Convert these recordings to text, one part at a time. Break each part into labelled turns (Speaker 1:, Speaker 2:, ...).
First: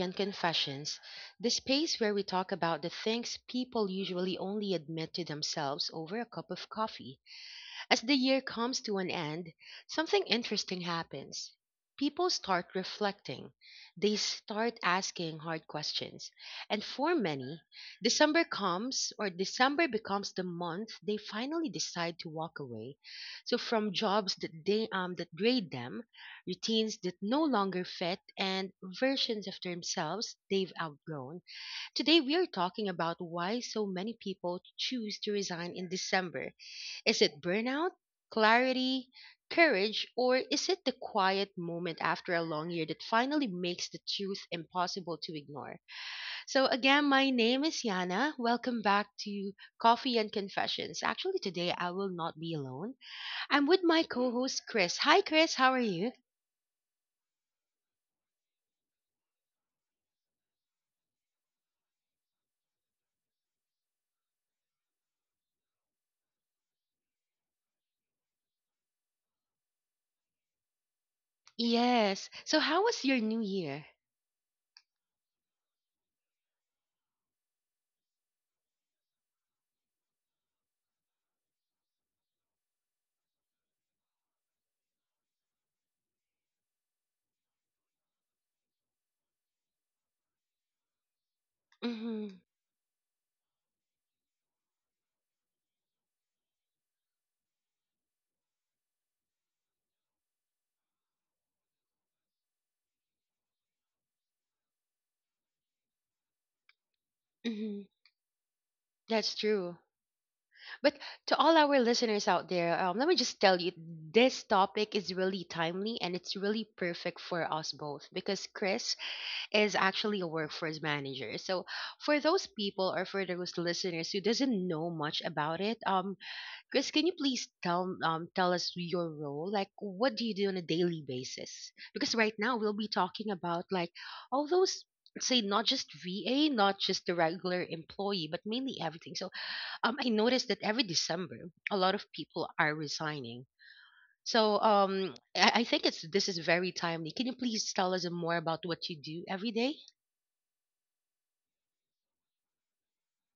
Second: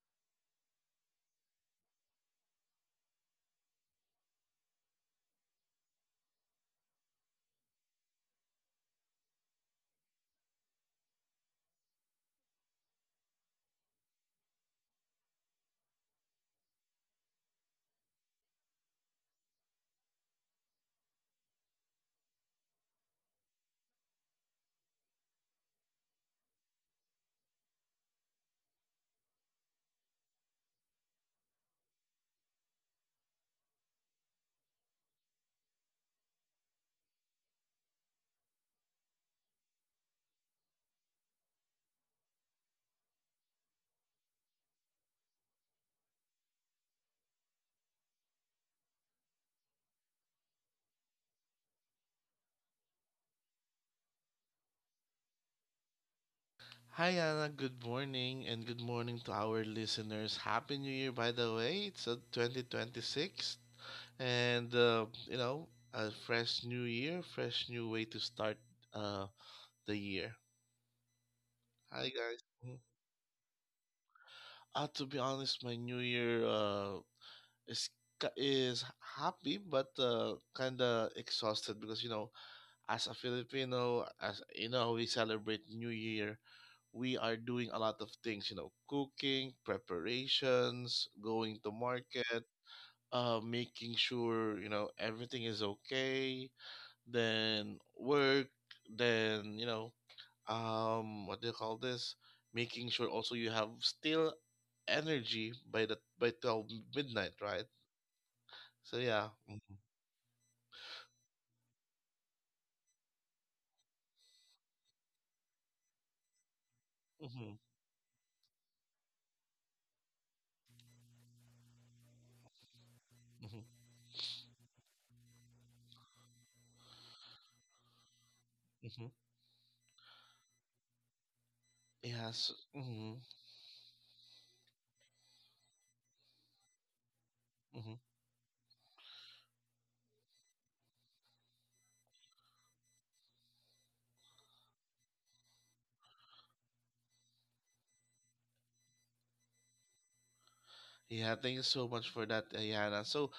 Speaker 1: and Confessions, the space where we talk about the things people usually only admit to themselves over a cup of coffee. As the year comes to an end, something interesting happens. People start reflecting. They start asking hard questions. And for many, December comes or December becomes the month they finally decide to walk away. So from jobs that they that grade them, routines that no longer fit, and versions of themselves they've outgrown. Today we are talking about why so many people choose to resign in December. Is it burnout, clarity, courage, or is it the quiet moment after a long year that finally makes the truth impossible to ignore? So, again, my name is Yana. Welcome back to Coffee and Confessions. Actually, today I will not be alone. I'm with my co host, Chris. Hi, Chris. How are you?
Speaker 2: Hi, Anna. Good morning, and good morning to our listeners. Happy New Year, by the way. It's 2026, and a fresh new year, fresh new way to start uh, the year. Hi,
Speaker 1: Yes.
Speaker 2: guys.
Speaker 1: So,
Speaker 2: Mhm.
Speaker 1: how was your new year?
Speaker 2: To be honest, my new year is is happy but kind of exhausted because you know, as a Filipino, as you know, we celebrate New Year, we are doing a lot of things, you know, cooking, preparations, going to
Speaker 1: Mm-hmm.
Speaker 2: market, making sure, you know, everything is okay, then work, then, what do you call this? Making sure also you have still energy by the by 12 midnight, right?
Speaker 1: Mm-hmm.
Speaker 2: So yeah.
Speaker 1: That's
Speaker 2: Mm-hmm.
Speaker 1: true. But to all our listeners out there, let me just tell you, this topic is really timely and it's really perfect for
Speaker 2: Mm-hmm.
Speaker 1: us both because Chris is actually a workforce manager. So for those people or for those
Speaker 2: Mm-hmm.
Speaker 1: listeners who doesn't know much about it, Chris, can you please tell us
Speaker 2: Mm-hmm.
Speaker 1: your role? Like, what do you do on a daily basis? Because right
Speaker 2: Yes.
Speaker 1: now we'll be
Speaker 2: Mm-hmm.
Speaker 1: talking about like all those, say, not just VA, not just the regular
Speaker 2: Mm-hmm.
Speaker 1: employee, but mainly everything. So I noticed that every December, a lot of people are resigning. So I think it's this is very timely. Can you please tell us more about what you do every day?
Speaker 2: Yeah, thank you so much for that, Ayana. So,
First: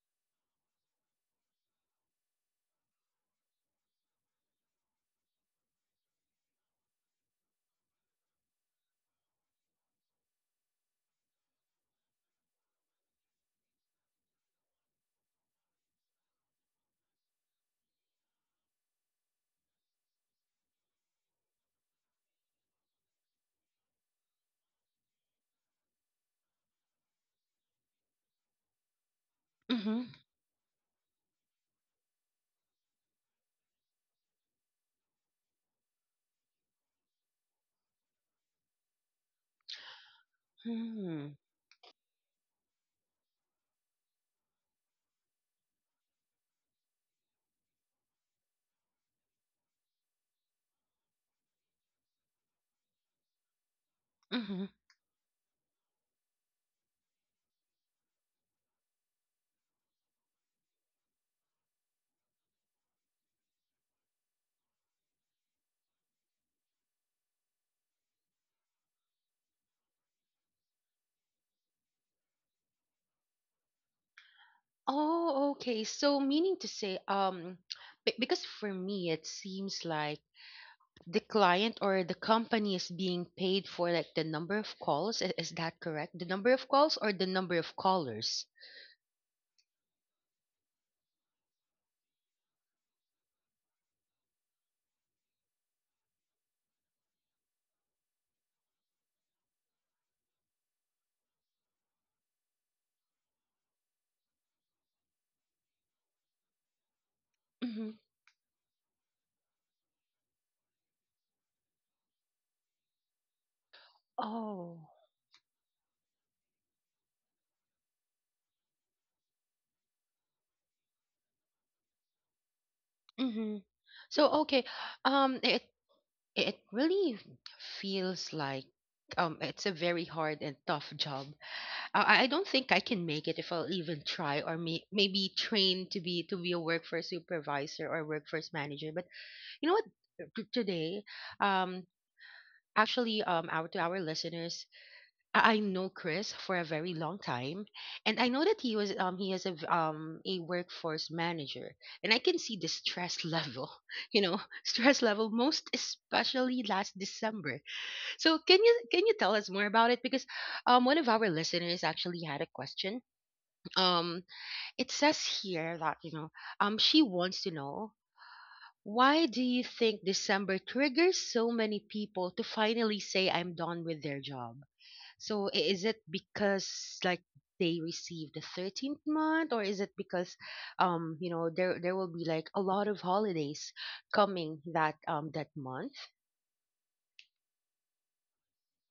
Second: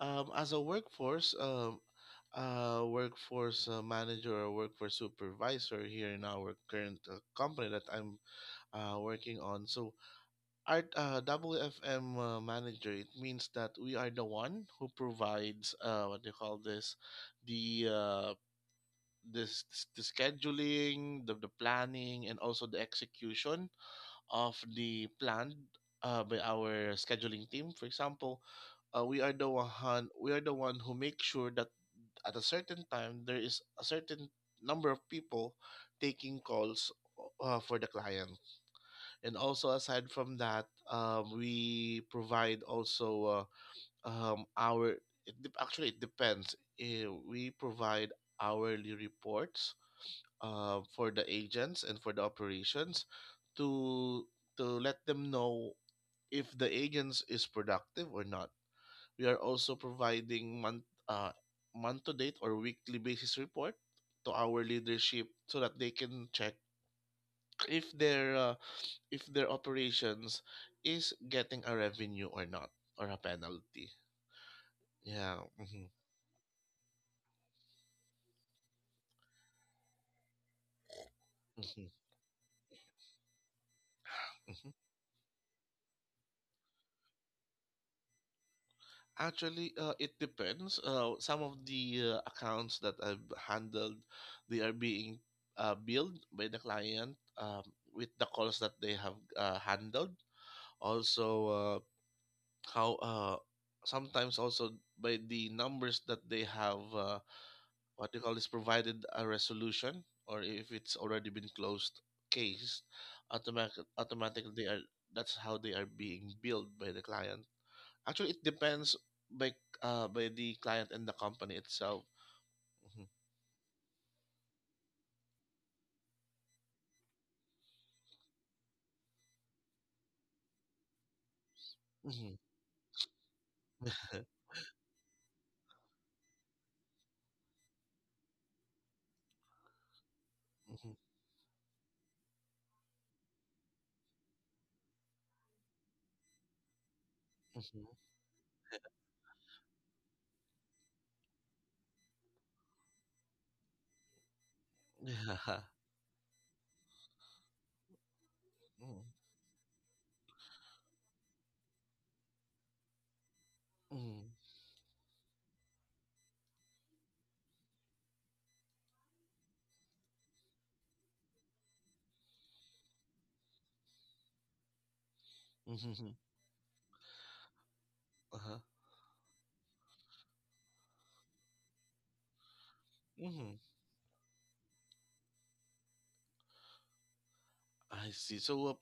Speaker 2: As a workforce, workforce manager or workforce supervisor here in our current company that I'm working on. So, our WFM manager, it means that we are the one who provides what they call this, the uh, this the scheduling, the planning, and also the execution of the plan by our scheduling team. For example,
Speaker 1: Mm-hmm.
Speaker 2: we are the one who make sure that at a certain time there is a certain number of people taking calls for the client. And also aside from that,
Speaker 1: Hmm.
Speaker 2: we provide also uh, um, our actually it depends. Eh, we provide hourly reports for the agents and for the operations to
Speaker 1: Mm-hmm.
Speaker 2: let them know if the agents is productive or not. We are also providing month to date or weekly basis report to our leadership so that they can check if their uh, if their operations is getting a revenue or not, or a penalty. Yeah.
Speaker 1: Oh, okay.
Speaker 2: hmm
Speaker 1: So meaning to say, because for me it seems like the client
Speaker 2: hmm
Speaker 1: or the company is being paid for like the number of calls. Is that correct? The number of calls or the number of callers?
Speaker 2: Actually, it depends. Some of the accounts that I've handled, they are being billed by the client with the calls that they have handled. Also, how sometimes also by the numbers that they have,
Speaker 1: Hmm.
Speaker 2: what you call is provided a resolution, or if it's already been closed case, automatically they are,
Speaker 1: Oh.
Speaker 2: that's how they are being billed by the client. Actually, it depends by by the client and the company itself. Mhm.
Speaker 1: Hmm. So okay, um, it it really feels like it's a very hard and tough job. I
Speaker 2: Mhm.
Speaker 1: don't think I can make it if I'll even try, or maybe train to be a workforce supervisor or workforce manager. But you know what?
Speaker 2: Mhm.
Speaker 1: Today, um, our to our listeners, I know Chris for a very long time,
Speaker 2: Mhm.
Speaker 1: and I know that he is a a workforce manager, and I can see the stress level, you know, stress level,
Speaker 2: Yeah.
Speaker 1: most especially last December. So
Speaker 2: Mhm.
Speaker 1: can you tell us more about it? Because one of our listeners actually had a question. Um,
Speaker 2: Mhm.
Speaker 1: it says here that, you know, she wants to know, why do you think December triggers so many people to finally say I'm done with their job? So is it
Speaker 2: Mhm.
Speaker 1: because like they receive the
Speaker 2: Uh-huh.
Speaker 1: 13th month, or is it because you know there will be like a lot of
Speaker 2: Mhm.
Speaker 1: holidays coming that that month?
Speaker 2: I see. So,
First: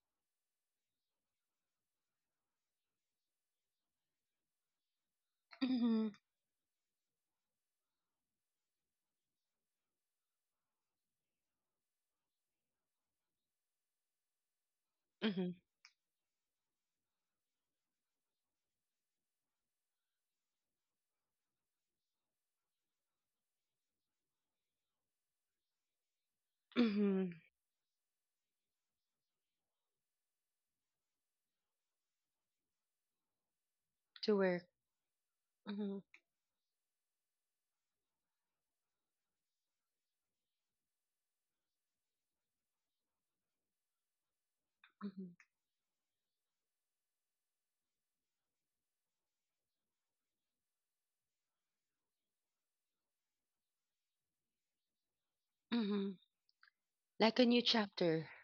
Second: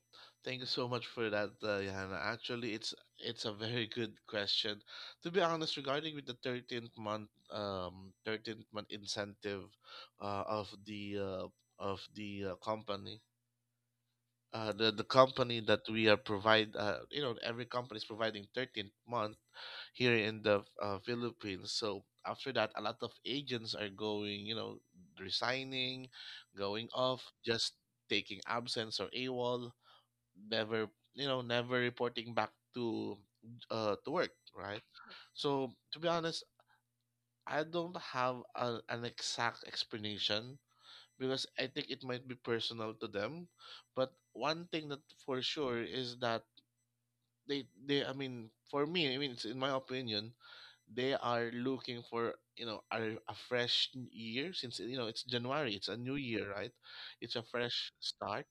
Speaker 2: thank you so much for that, Johanna. Actually, it's a very good question. To be honest,
Speaker 1: Mhm.
Speaker 2: regarding with the 13th month, 13th month incentive, uh, of the uh, of the company, the
Speaker 1: Mhm.
Speaker 2: company that we are provide, you know, every company is providing 13th month here in the Philippines, so after that a lot of agents are going, you know, resigning, going off,
Speaker 1: Mhm.
Speaker 2: just taking absence or AWOL, never, you know, never reporting back to work,
Speaker 1: To work.
Speaker 2: right? So to
Speaker 1: Mhm.
Speaker 2: be honest, I don't have an exact explanation because I think it might be personal to them. But one thing that
Speaker 1: Mhm.
Speaker 2: for sure is that they I mean, for me, I mean, it's in my opinion, they are looking for, you know, a fresh year, since you know it's January, it's a new
Speaker 1: Mhm.
Speaker 2: year, right? It's a
Speaker 1: Like a new
Speaker 2: fresh
Speaker 1: chapter.
Speaker 2: start.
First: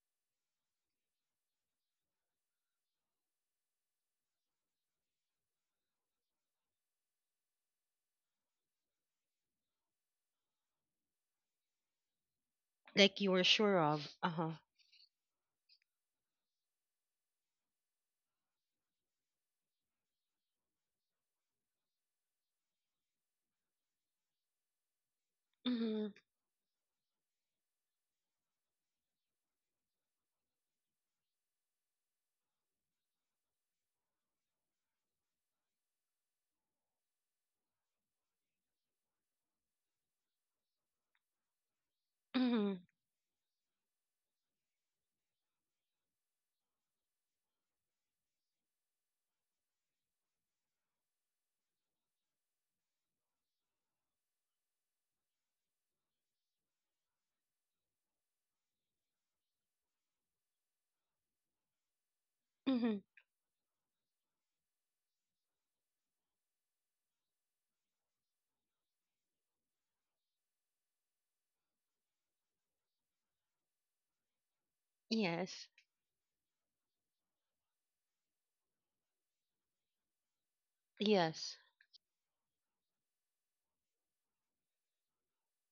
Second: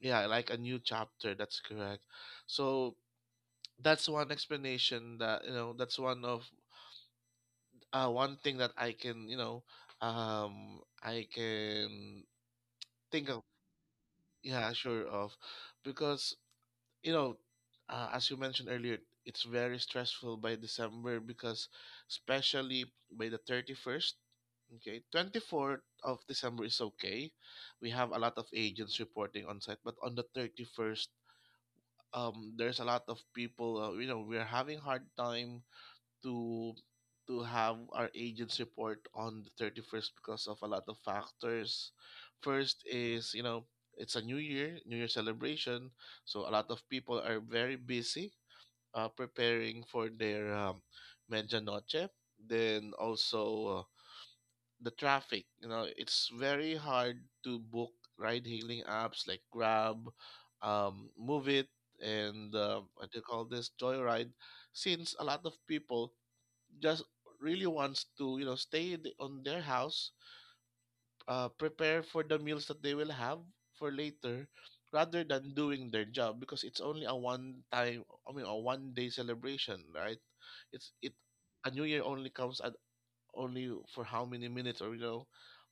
Speaker 2: Yeah, like a new chapter, that's correct. So that's one explanation that, you know, that's one of one thing that I can, you know, I can
Speaker 1: Like
Speaker 2: think.
Speaker 1: you were sure of. Uh-huh.
Speaker 2: Yeah, sure of. Because, you know, as you mentioned earlier, it's very stressful by December because, especially by the 31st, okay, 24th
Speaker 1: Mhm.
Speaker 2: of December is okay. We have a lot of agents reporting on site, but on the 31st, there's a lot of people, you know, we're having hard time to have our agents report on the 31st because of a lot of factors.
Speaker 1: Mhm.
Speaker 2: First is, you know, it's a new year celebration, so a lot of people are very busy preparing for their medianoche. Then also the traffic, you know, it's very hard to book ride hailing apps like Grab, Move It, and
Speaker 1: Mhm.
Speaker 2: what do you call this, Joyride, since a lot of people just really wants to, you know, stay in on their house, prepare for the meals that they will have for later rather than
Speaker 1: Yes.
Speaker 2: doing their job, because it's only a one time, I mean a one day celebration, right? it's it
Speaker 1: Yes.
Speaker 2: A new year only comes at only for how many minutes, or, you know,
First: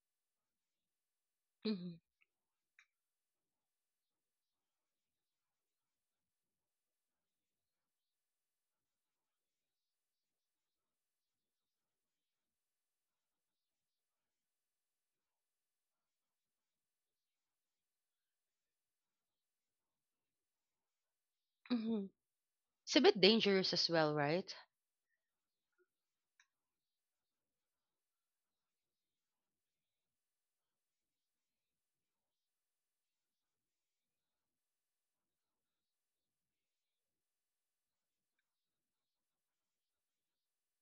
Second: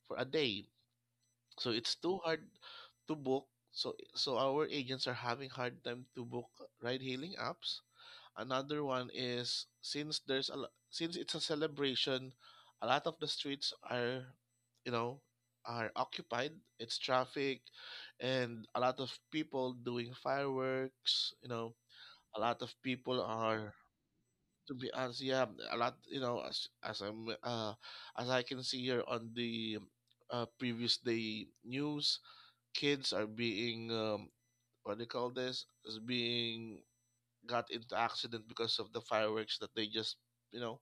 Speaker 2: for a day, so it's
Speaker 1: Mhm.
Speaker 2: too hard to book. So our agents are having hard time to book ride hailing apps. Another one is, since since it's a celebration, a lot of the streets are, you know, are occupied. It's traffic, and a lot of people doing fireworks. You know,
Speaker 1: Mhm.
Speaker 2: a lot of
Speaker 1: It's a
Speaker 2: people
Speaker 1: bit dangerous
Speaker 2: are
Speaker 1: as well, right?
Speaker 2: to be honest, yeah, a lot. You know, as I'm as I can see here on the previous day news, kids are being what do you call this? Is being got into accident because of the fireworks that they just, you know,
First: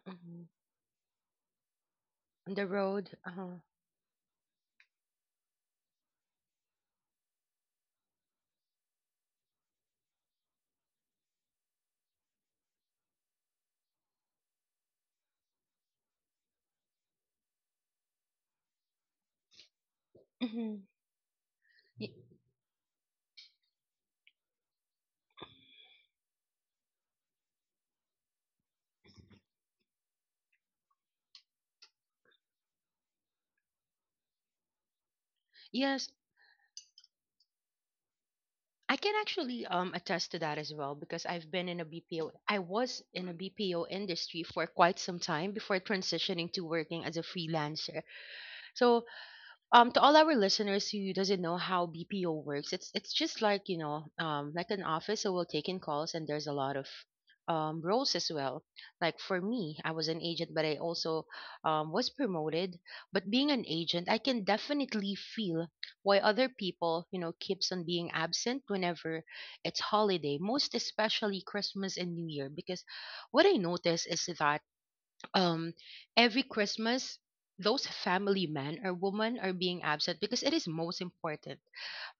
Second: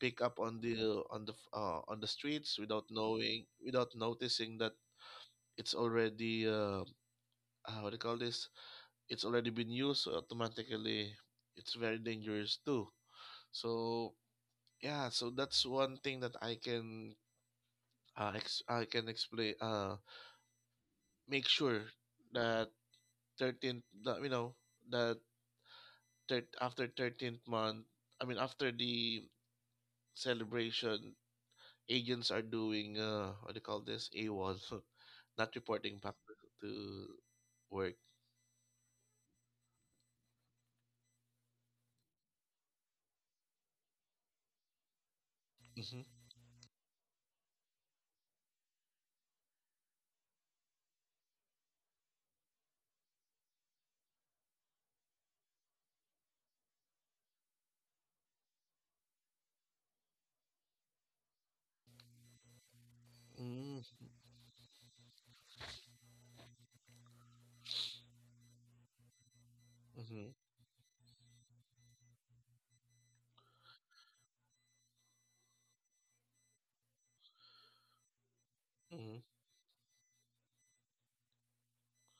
Speaker 2: pick up
Speaker 1: Mhm.
Speaker 2: on the on the on the
Speaker 1: On
Speaker 2: streets
Speaker 1: the
Speaker 2: without
Speaker 1: road.
Speaker 2: knowing,
Speaker 1: Uh-huh.
Speaker 2: without noticing that it's already what do you call this, it's already been used, so automatically it's very dangerous too. So yeah, so that's one thing that I can I can explain,
Speaker 1: Mhm.
Speaker 2: make sure
Speaker 1: Y-
Speaker 2: that 13th that, you know, that after 13th month, I mean after the celebration, agents are doing, what do you call this, AWOL, not reporting
Speaker 1: Yes,
Speaker 2: back to work.
Speaker 1: I can actually attest to that as well because I've been in a BPO. I was in a BPO industry for quite some time before
Speaker 2: Mm-hmm.
Speaker 1: transitioning to working as a freelancer. So to all our listeners who doesn't know how BPO works, it's just like, you know, like an office, so we'll take in calls, and there's a lot of roles as well. Like for me, I was an agent, but I also was promoted. But being an
Speaker 2: Mm-hmm.
Speaker 1: agent, I can definitely feel why other people, you know, keeps on being absent whenever it's
Speaker 2: Mm-hmm.
Speaker 1: holiday, most especially Christmas and New Year, because what I notice is that um every Christmas, those family men or
Speaker 2: Mm-hmm.
Speaker 1: women are being absent because it is most important.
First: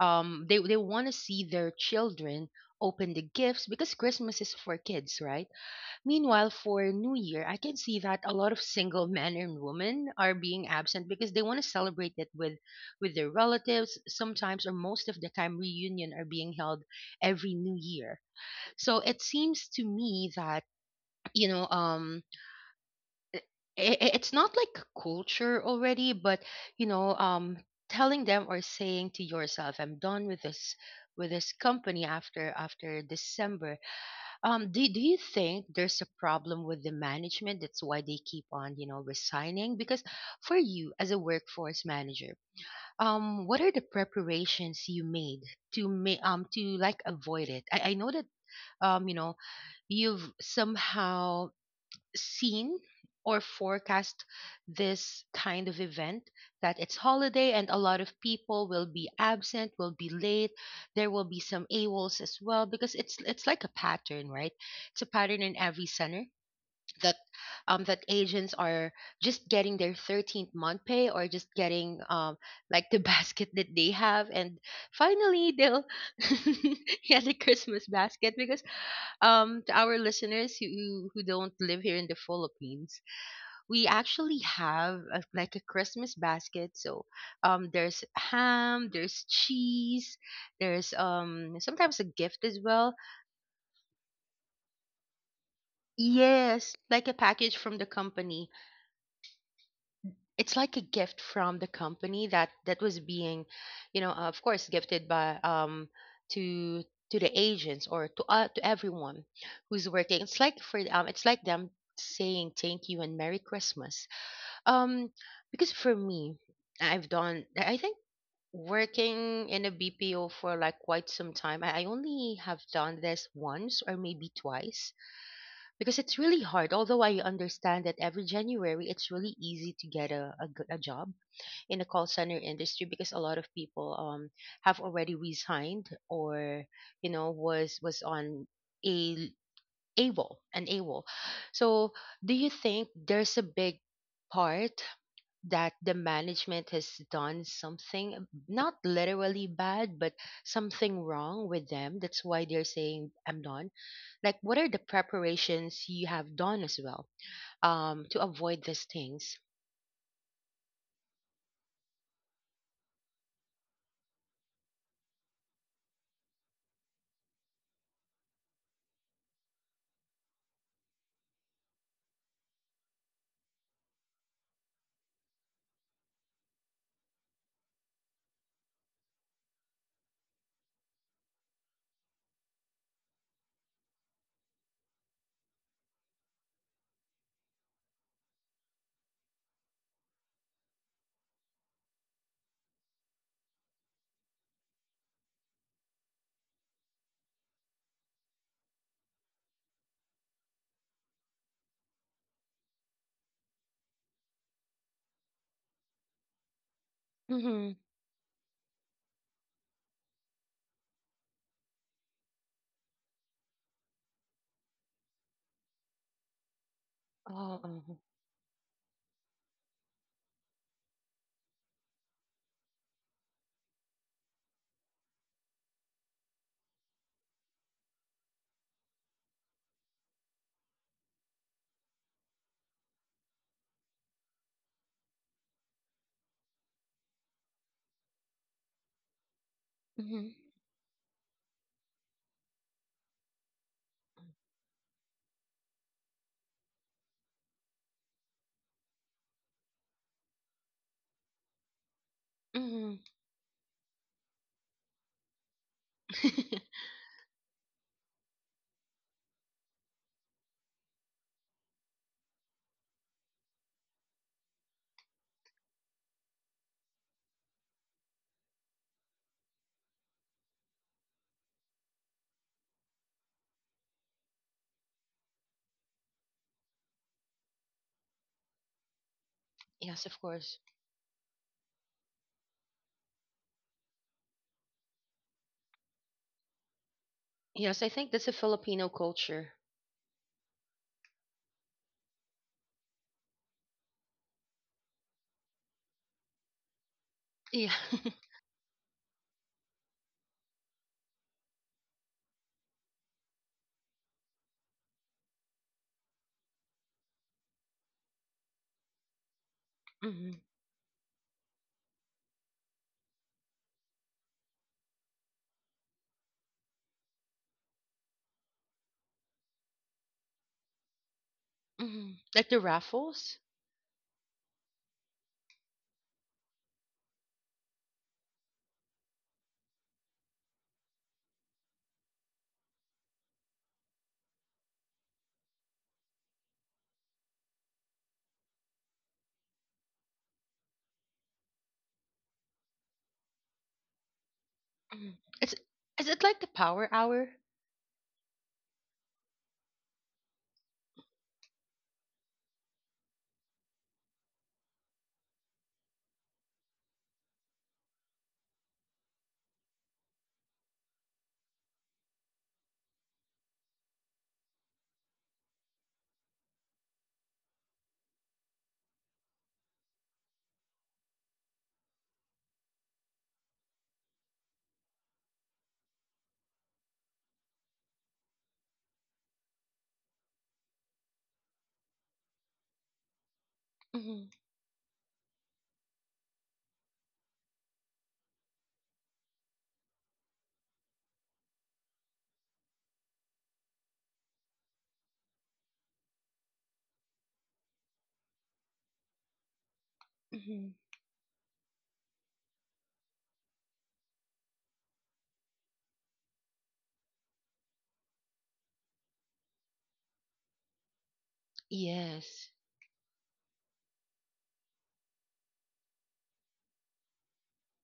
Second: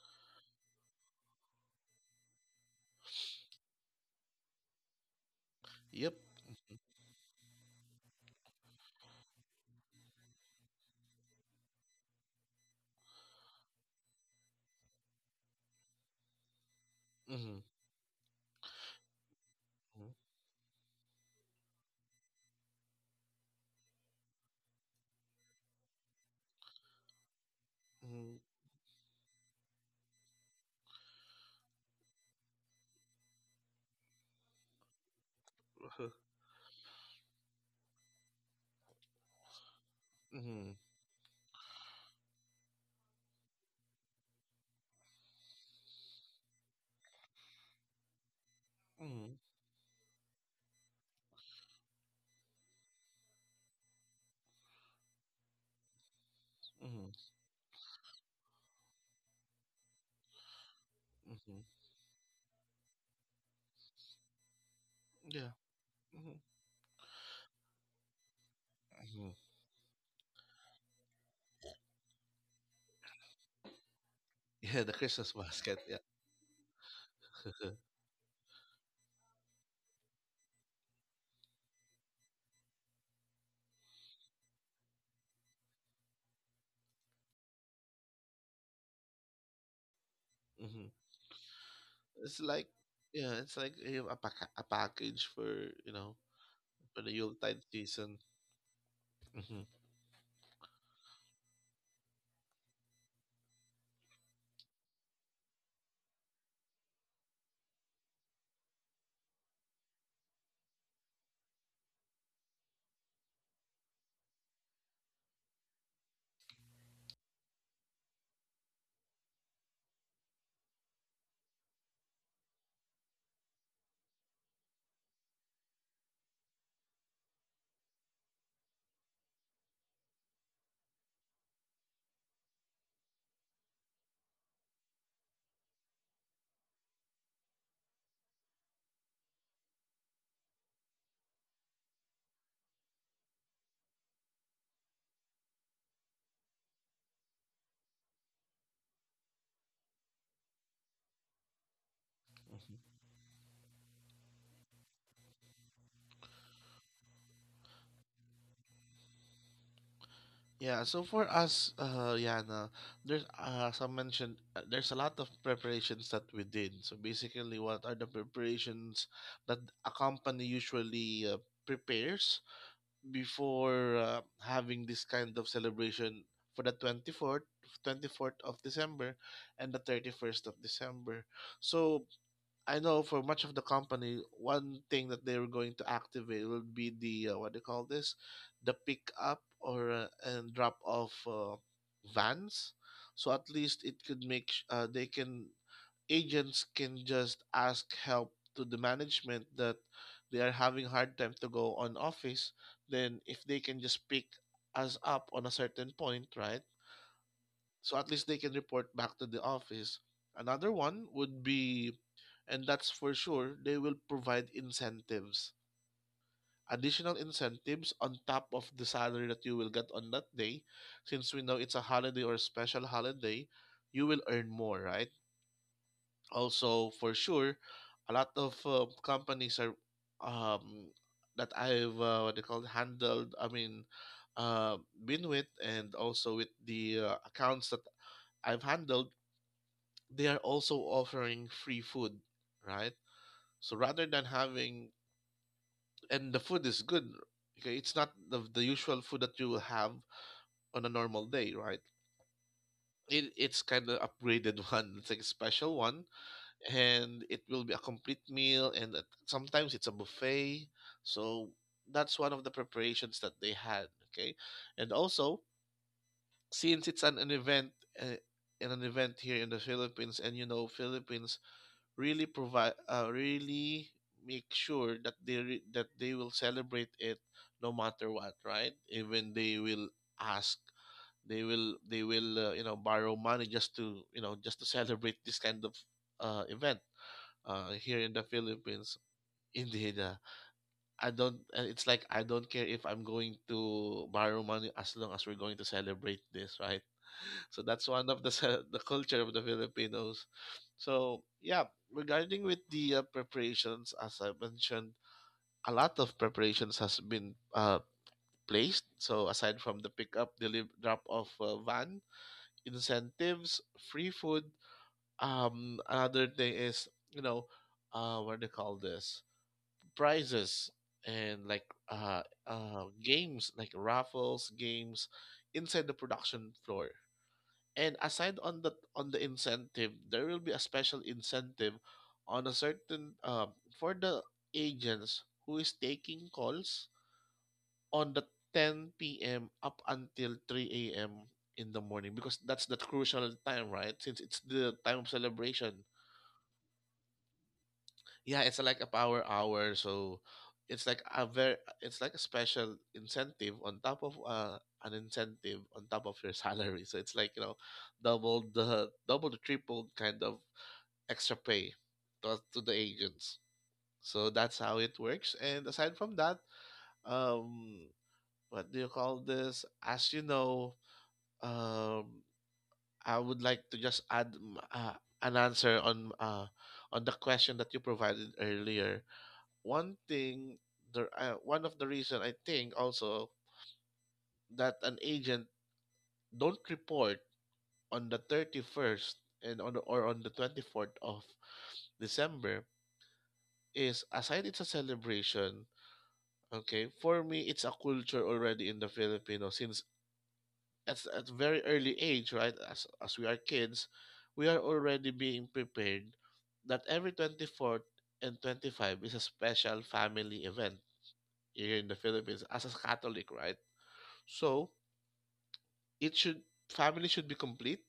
Speaker 1: They want to see their children open the gifts because Christmas is for kids, right?
Speaker 2: Yep.
Speaker 1: Meanwhile, for New Year, I can see that a lot of single men and women are being absent because they want to celebrate it with their relatives. Sometimes, or most of the time, reunion are being held every
Speaker 2: Mm-hmm.
Speaker 1: New Year. So it seems to
Speaker 2: Mm-hmm.
Speaker 1: me that, you know, i- it's not like culture already, but, you know, telling
Speaker 2: Mm-hmm.
Speaker 1: them or saying to yourself, I'm done with this, with this company after December. Do you think there's a
Speaker 2: Uh-huh.
Speaker 1: problem with the management, that's why they keep on, you know, resigning? Because for
Speaker 2: Mm-hmm.
Speaker 1: you as a workforce manager, what are the preparations you made to like avoid it? I know that you know,
Speaker 2: Mm-hmm.
Speaker 1: you've somehow seen or forecast this kind of event, that it's
Speaker 2: Mm-hmm.
Speaker 1: holiday and a lot of people will be absent, will be late, there will be
Speaker 2: Mm-hmm.
Speaker 1: some awols as well, because it's like a pattern, right? It's a pattern
Speaker 2: Yeah.
Speaker 1: in every center,
Speaker 2: Mm-hmm.
Speaker 1: that that agents are
Speaker 2: Mm-hmm.
Speaker 1: just getting their 13th month pay, or just getting like the basket that they have, and
Speaker 2: Yeah, the Christmas
Speaker 1: finally
Speaker 2: basket.
Speaker 1: they'll
Speaker 2: Yeah.
Speaker 1: get the Christmas basket. Because to our listeners who who don't live here in the Philippines, we actually have a, like a Christmas basket. So there's ham, there's cheese,
Speaker 2: mm-hmm.
Speaker 1: there's sometimes a
Speaker 2: It's
Speaker 1: gift as
Speaker 2: like,
Speaker 1: well.
Speaker 2: yeah, it's like you have a package for, you know,
Speaker 1: Yes,
Speaker 2: for
Speaker 1: like
Speaker 2: the
Speaker 1: a package
Speaker 2: Yuletide
Speaker 1: from the
Speaker 2: season.
Speaker 1: company.
Speaker 2: Mm-hmm.
Speaker 1: It's like a gift from the company that was being, you know, of course gifted by, to to the agents or to everyone who's working. It's like for it's like them saying thank you and Merry Christmas. um because for me, I think, working in a BPO for like quite some time, I only have done this once or maybe twice, because it's really hard. Although I understand that every January it's really easy to get a job in the call center industry, because a lot of people have already resigned, or you know, was on a AWOL an AWOL. So do you think there's a big part that the management has done something, not literally bad, but something wrong with them, that's why they're
Speaker 2: Mm-hmm.
Speaker 1: saying I'm done? Like, what are the preparations you have done as well to avoid these things?
Speaker 2: Yeah, so for us, Yana, there's as I mentioned, there's a lot of preparations that we did. So basically, what are the preparations that a company usually prepares before having this kind of celebration for the 24th, 24th of December and the 31st of December? So I know for much of the company, one thing that they were going to activate will be the, what do you call this, the pick up or and drop off vans. So at least it could make sh- they can agents can just ask help to the management that they are having hard time to go on office. Then if they can just pick us up on a certain point, right?
Speaker 1: Mm-hmm.
Speaker 2: So at least they can report back to the office. Another one would be, and that's for sure, they will provide incentives. Additional incentives
Speaker 1: Oh.
Speaker 2: on top of the salary that you will get on that day. Since we know it's a holiday or a special holiday, you will earn more, right? Also, for sure, a lot of companies are um, that I've what they call handled. I mean, uh, been with, and also with the accounts that I've handled, they
Speaker 1: Mm-hmm.
Speaker 2: are also offering free food, right? So rather than having, and the food is good, okay, it's not the usual food that you will have on a normal day, right?
Speaker 1: Mm-hmm.
Speaker 2: It's kind of upgraded one, it's like a special one, and it will be a complete meal. And sometimes it's a buffet, so that's one of the preparations that they had. Okay, and also, since it's uh, an event here in the Philippines, and you know Philippines really provide, really make sure that that they will celebrate it no matter what, right? Even they will
Speaker 1: Yes, of
Speaker 2: ask
Speaker 1: course.
Speaker 2: they will, they will, you know, borrow money just to, you know, just to celebrate this kind of event
Speaker 1: Yes, I
Speaker 2: here in
Speaker 1: think
Speaker 2: the
Speaker 1: that's a Filipino
Speaker 2: Philippines.
Speaker 1: culture.
Speaker 2: Indeed. I don't. It's like, I don't care if I'm going to borrow money as long as we're going to celebrate this, right? So
Speaker 1: Yeah.
Speaker 2: that's one of the culture of the Filipinos. So yeah, regarding with the preparations, as I mentioned, a lot of preparations has been placed. So aside from the pickup,
Speaker 1: Hmm.
Speaker 2: deliver, drop off van, incentives, free food. Another thing is, you know, what do you call this? Prizes and like
Speaker 1: Hmm. Like the raffles.
Speaker 2: games like raffles games inside the production floor. And aside on the incentive, there will be a special incentive on a certain for the agents who is taking calls on the 10 p.m up until 3 a.m in the morning, because that's the crucial time, right? Since it's the time of
Speaker 1: Hmm. It's,
Speaker 2: celebration.
Speaker 1: is it like the power hour?
Speaker 2: Yeah, it's like a power hour. So it's like a special incentive on top of an incentive on top of your salary. So it's like, you know, double the triple kind of extra pay to the agents. So that's how it works. And aside from that, um what do you call this as you know um I would like to just add an answer on the question that you provided earlier. One thing, the one of the reason I think also
Speaker 1: Hmm.
Speaker 2: that an agent don't report on the 31st and on the, or on the 24th of December is, aside it's a celebration. Okay, for me it's a culture already in the Filipino, since
Speaker 1: Hmm.
Speaker 2: at very early age, right? As we are kids, we are already being prepared that every 24th and 25th is a special family event here in the Philippines
Speaker 1: Yes.
Speaker 2: as a Catholic, right? So it should family should be complete.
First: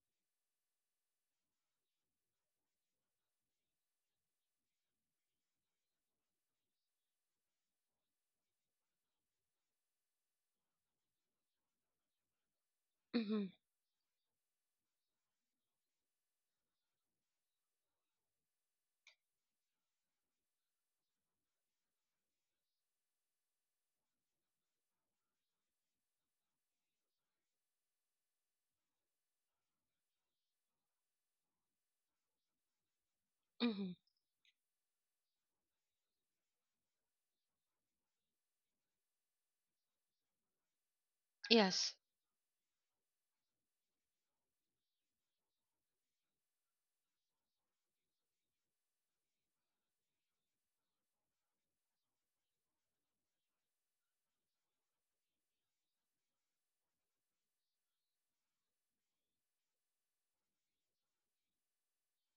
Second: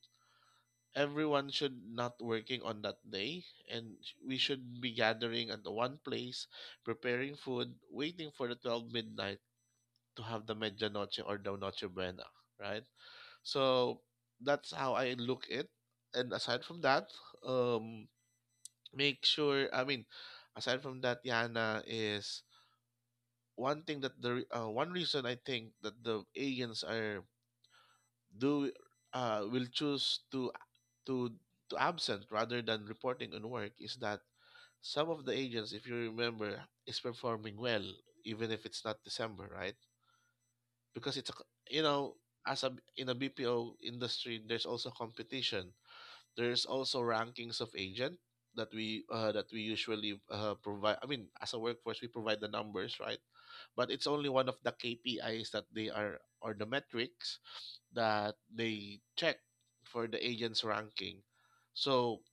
Speaker 2: Everyone should not working on that day, and we should be gathering at the one place, preparing food, waiting for the 12 midnight to have the medianoche or the noche buena, right?
Speaker 1: Hmm.
Speaker 2: So that's how I look it. And aside from that, um, make sure I mean, aside from that, Yana, is one thing that one reason I think that the aliens are do will choose to to absent rather than reporting on work.
Speaker 1: Hmm.
Speaker 2: Is that some of the agents, if you remember, is performing well even if it's not December, right? Because it's a, you
Speaker 1: Yes.
Speaker 2: know, as a in a BPO industry, there's also competition. There's also rankings of agent that we usually provide. I mean, as a workforce, we provide the numbers, right? But it's only one of the KPIs that they are or the metrics that they check for the agent's ranking. So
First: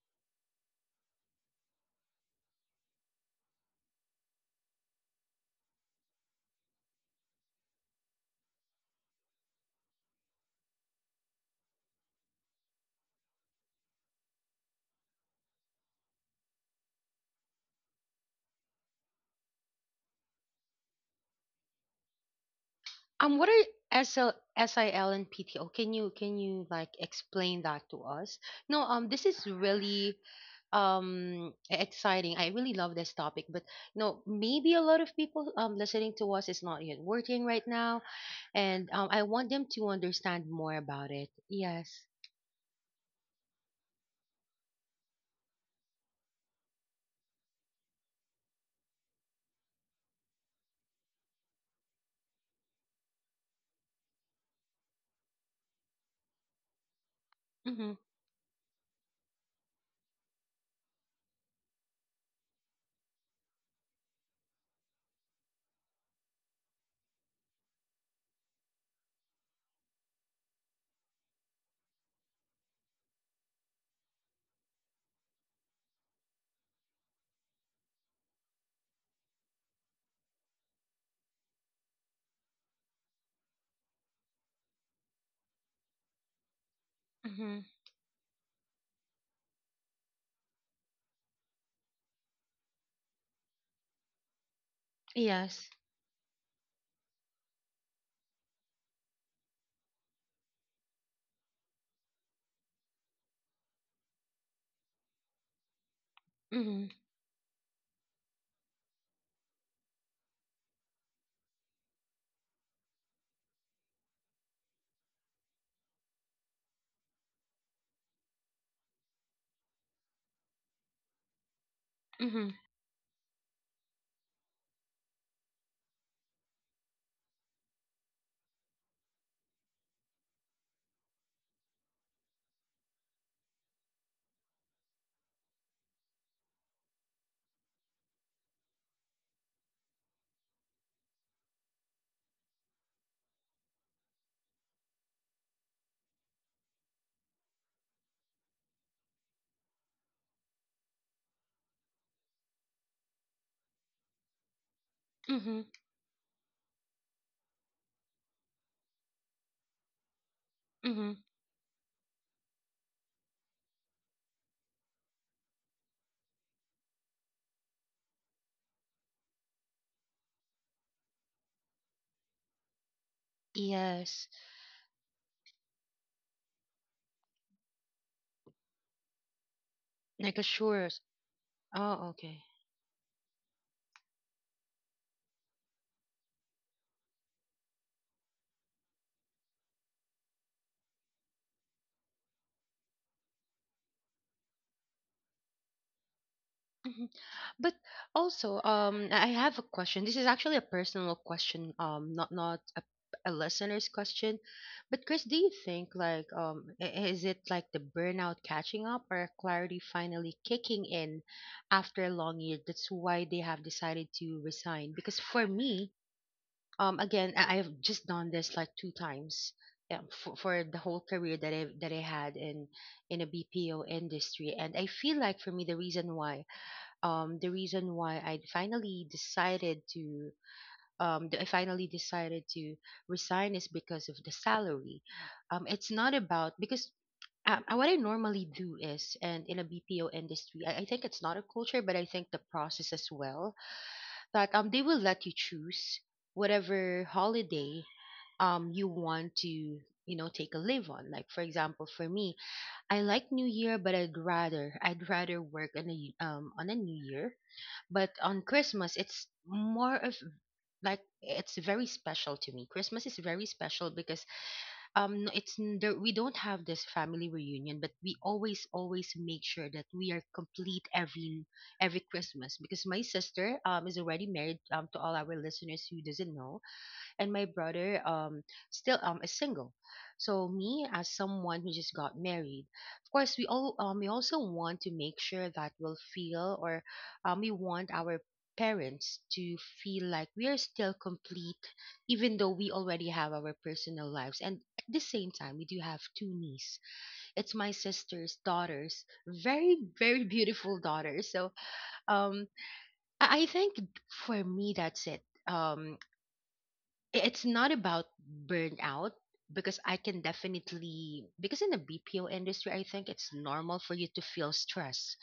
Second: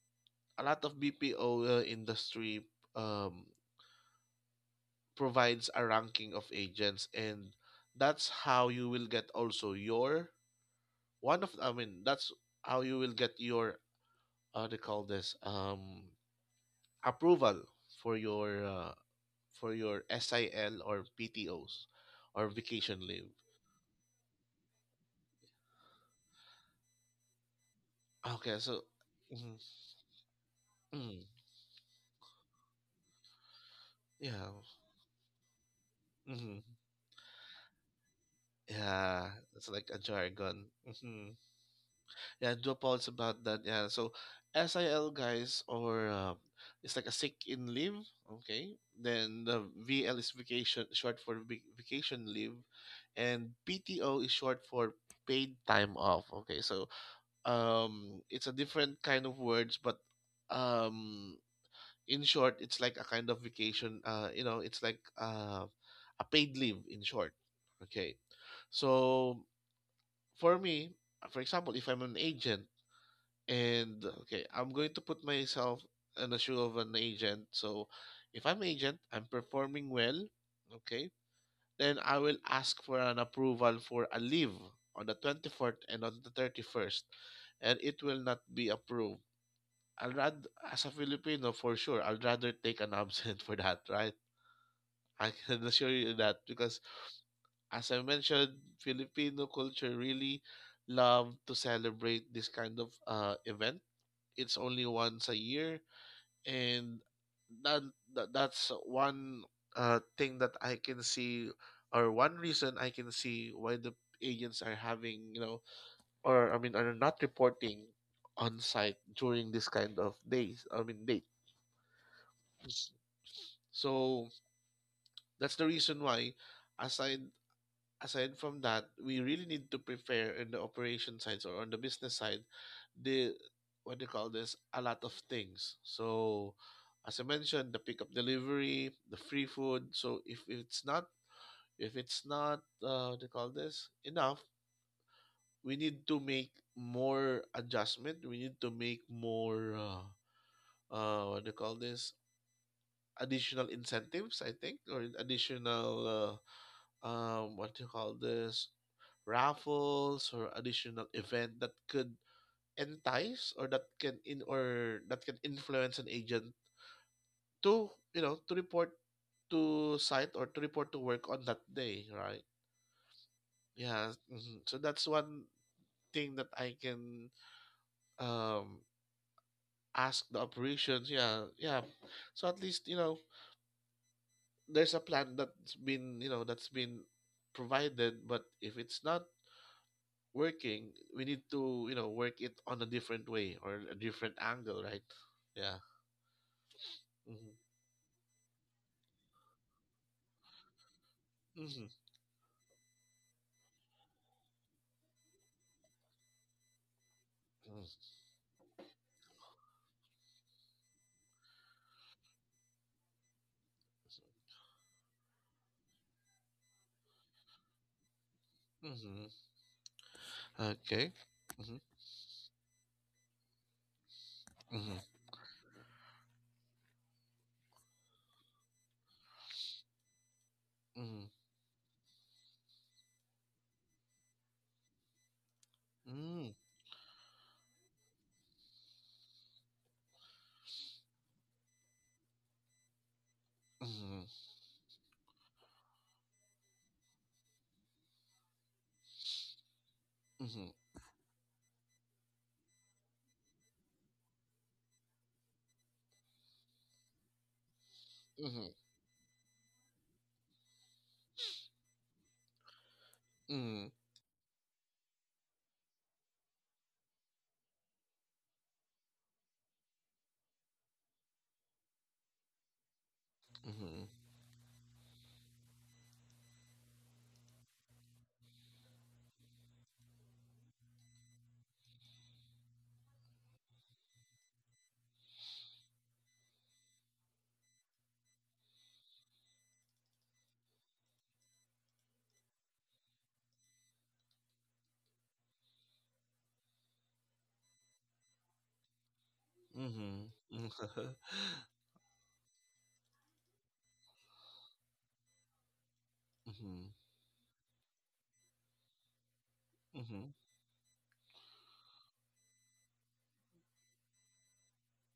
Speaker 2: a lot of BPO industry um, provides a ranking of agents, and that's how you will get also your one of. I mean, that's how you will get your how do you call this approval for your uh, for your SIL or PTOs or vacation leave.
Speaker 1: What are S L S I L and PTO? Can you like explain that to us?
Speaker 2: Okay, so
Speaker 1: No. This is
Speaker 2: mhm,
Speaker 1: really
Speaker 2: mm,
Speaker 1: exciting. I really love this topic, but no,
Speaker 2: yeah,
Speaker 1: maybe a lot of people listening to us
Speaker 2: hmm
Speaker 1: is not yet working right now, and I
Speaker 2: yeah,
Speaker 1: want them
Speaker 2: it's
Speaker 1: to
Speaker 2: like a
Speaker 1: understand
Speaker 2: jargon.
Speaker 1: more about it.
Speaker 2: Hmm,
Speaker 1: Yes.
Speaker 2: yeah, do apologize about that. Yeah, so SIL guys or it's like a sick in leave. Okay, then the VL is vacation, short for vacation leave, and PTO is short for paid time off. Okay, so
Speaker 1: Mhm.
Speaker 2: it's a different kind of words, but um in short, it's like a kind of vacation, you know, it's like a paid leave in short. Okay, so for me, for example, if I'm an agent, and okay, I'm going to put myself in the shoe of an agent. So if I'm agent, I'm performing well, okay, then I will ask for an approval for a leave on the 24th and on the 31st,
Speaker 1: Mhm.
Speaker 2: and it will not be approved. I'd rather, as a Filipino, for sure, I'd rather take an absent for that, right? I
Speaker 1: Yes.
Speaker 2: can assure you that, because as I mentioned, Filipino culture really love to celebrate this kind of event. It's only once a year,
Speaker 1: Mhm.
Speaker 2: and that, that's one thing that I can see, or one reason I can see why the agents are having, you know, or I mean, are not reporting on site during this kind of days. I mean, dates.
Speaker 1: Mhm.
Speaker 2: So that's the reason why, aside aside from that, we really need to prepare in the operation sides or on the business side, the what do you call this? A lot of things. So as I mentioned, the pickup delivery, the free food. So if it's not, if it's not what do you call this, enough, we need to make more adjustment. We need to make more what do you call this, additional incentives, I think, or
Speaker 1: Mhm.
Speaker 2: additional what do you call this, raffles or additional
Speaker 1: Mhm.
Speaker 2: event that could entice or that can influence an agent to, you know, to report to site or to report to work on that day, right? Yeah,
Speaker 1: Yes.
Speaker 2: mhm. So that's one thing that I can um ask
Speaker 1: Like
Speaker 2: the
Speaker 1: a sure.
Speaker 2: operations. Yeah, yeah.
Speaker 1: Oh, okay.
Speaker 2: So at least, you know, there's a plan that's been, you know, that's been provided, but if it's not working, we need to, you know, work it on a different way or a different angle, right? Yeah. Mm-hmm.
Speaker 1: But also, I have a question. This is actually a personal question,
Speaker 2: Mm-hmm.
Speaker 1: not a listener's question. But Chris, do you think like is it like the burnout catching up, or clarity finally kicking in after a long year? That's why they have decided to resign. Because for me, again, I've just done this like two
Speaker 2: Mm-hmm.
Speaker 1: times. Yeah, for the whole
Speaker 2: Okay.
Speaker 1: career that I
Speaker 2: Mm-hmm.
Speaker 1: that I had in a BPO industry, and I
Speaker 2: Mm-hmm.
Speaker 1: feel like for me the reason why, the reason why I finally decided to I finally decided to resign is because of the salary. It's not about
Speaker 2: Mm-hmm.
Speaker 1: because what I normally do is, and in a BPO industry, I think it's not a culture, but I think the process as well, that
Speaker 2: Mm-hmm.
Speaker 1: they will let you choose whatever holiday you want to, you know, take a
Speaker 2: Mm-hmm.
Speaker 1: leave on. Like for example for me, I like New Year, but I'd rather work on on a New Year. But on
Speaker 2: Mm-hmm.
Speaker 1: Christmas, it's more of like, it's very special to me. Christmas is very special
Speaker 2: Mm-hmm.
Speaker 1: because there, we don't have this family reunion, but we always make sure that we are complete every Christmas, because my sister is
Speaker 2: Mm-hmm.
Speaker 1: already married, to all our listeners who doesn't know, and my brother still is single. So me as someone who just got married, of course we also want to make sure that we'll feel or we want our parents to feel like we are still complete, even though we already have our personal lives. And at the same time, we do have two nieces. It's my sister's daughters, very very
Speaker 2: Mm-hmm.
Speaker 1: beautiful
Speaker 2: Mm-hmm.
Speaker 1: daughters. So um I think for me that's it.
Speaker 2: Mm-hmm.
Speaker 1: It's not about burnout, because I can
Speaker 2: Mm-hmm.
Speaker 1: definitely, because in the BPO industry I think it's normal for you to feel stress.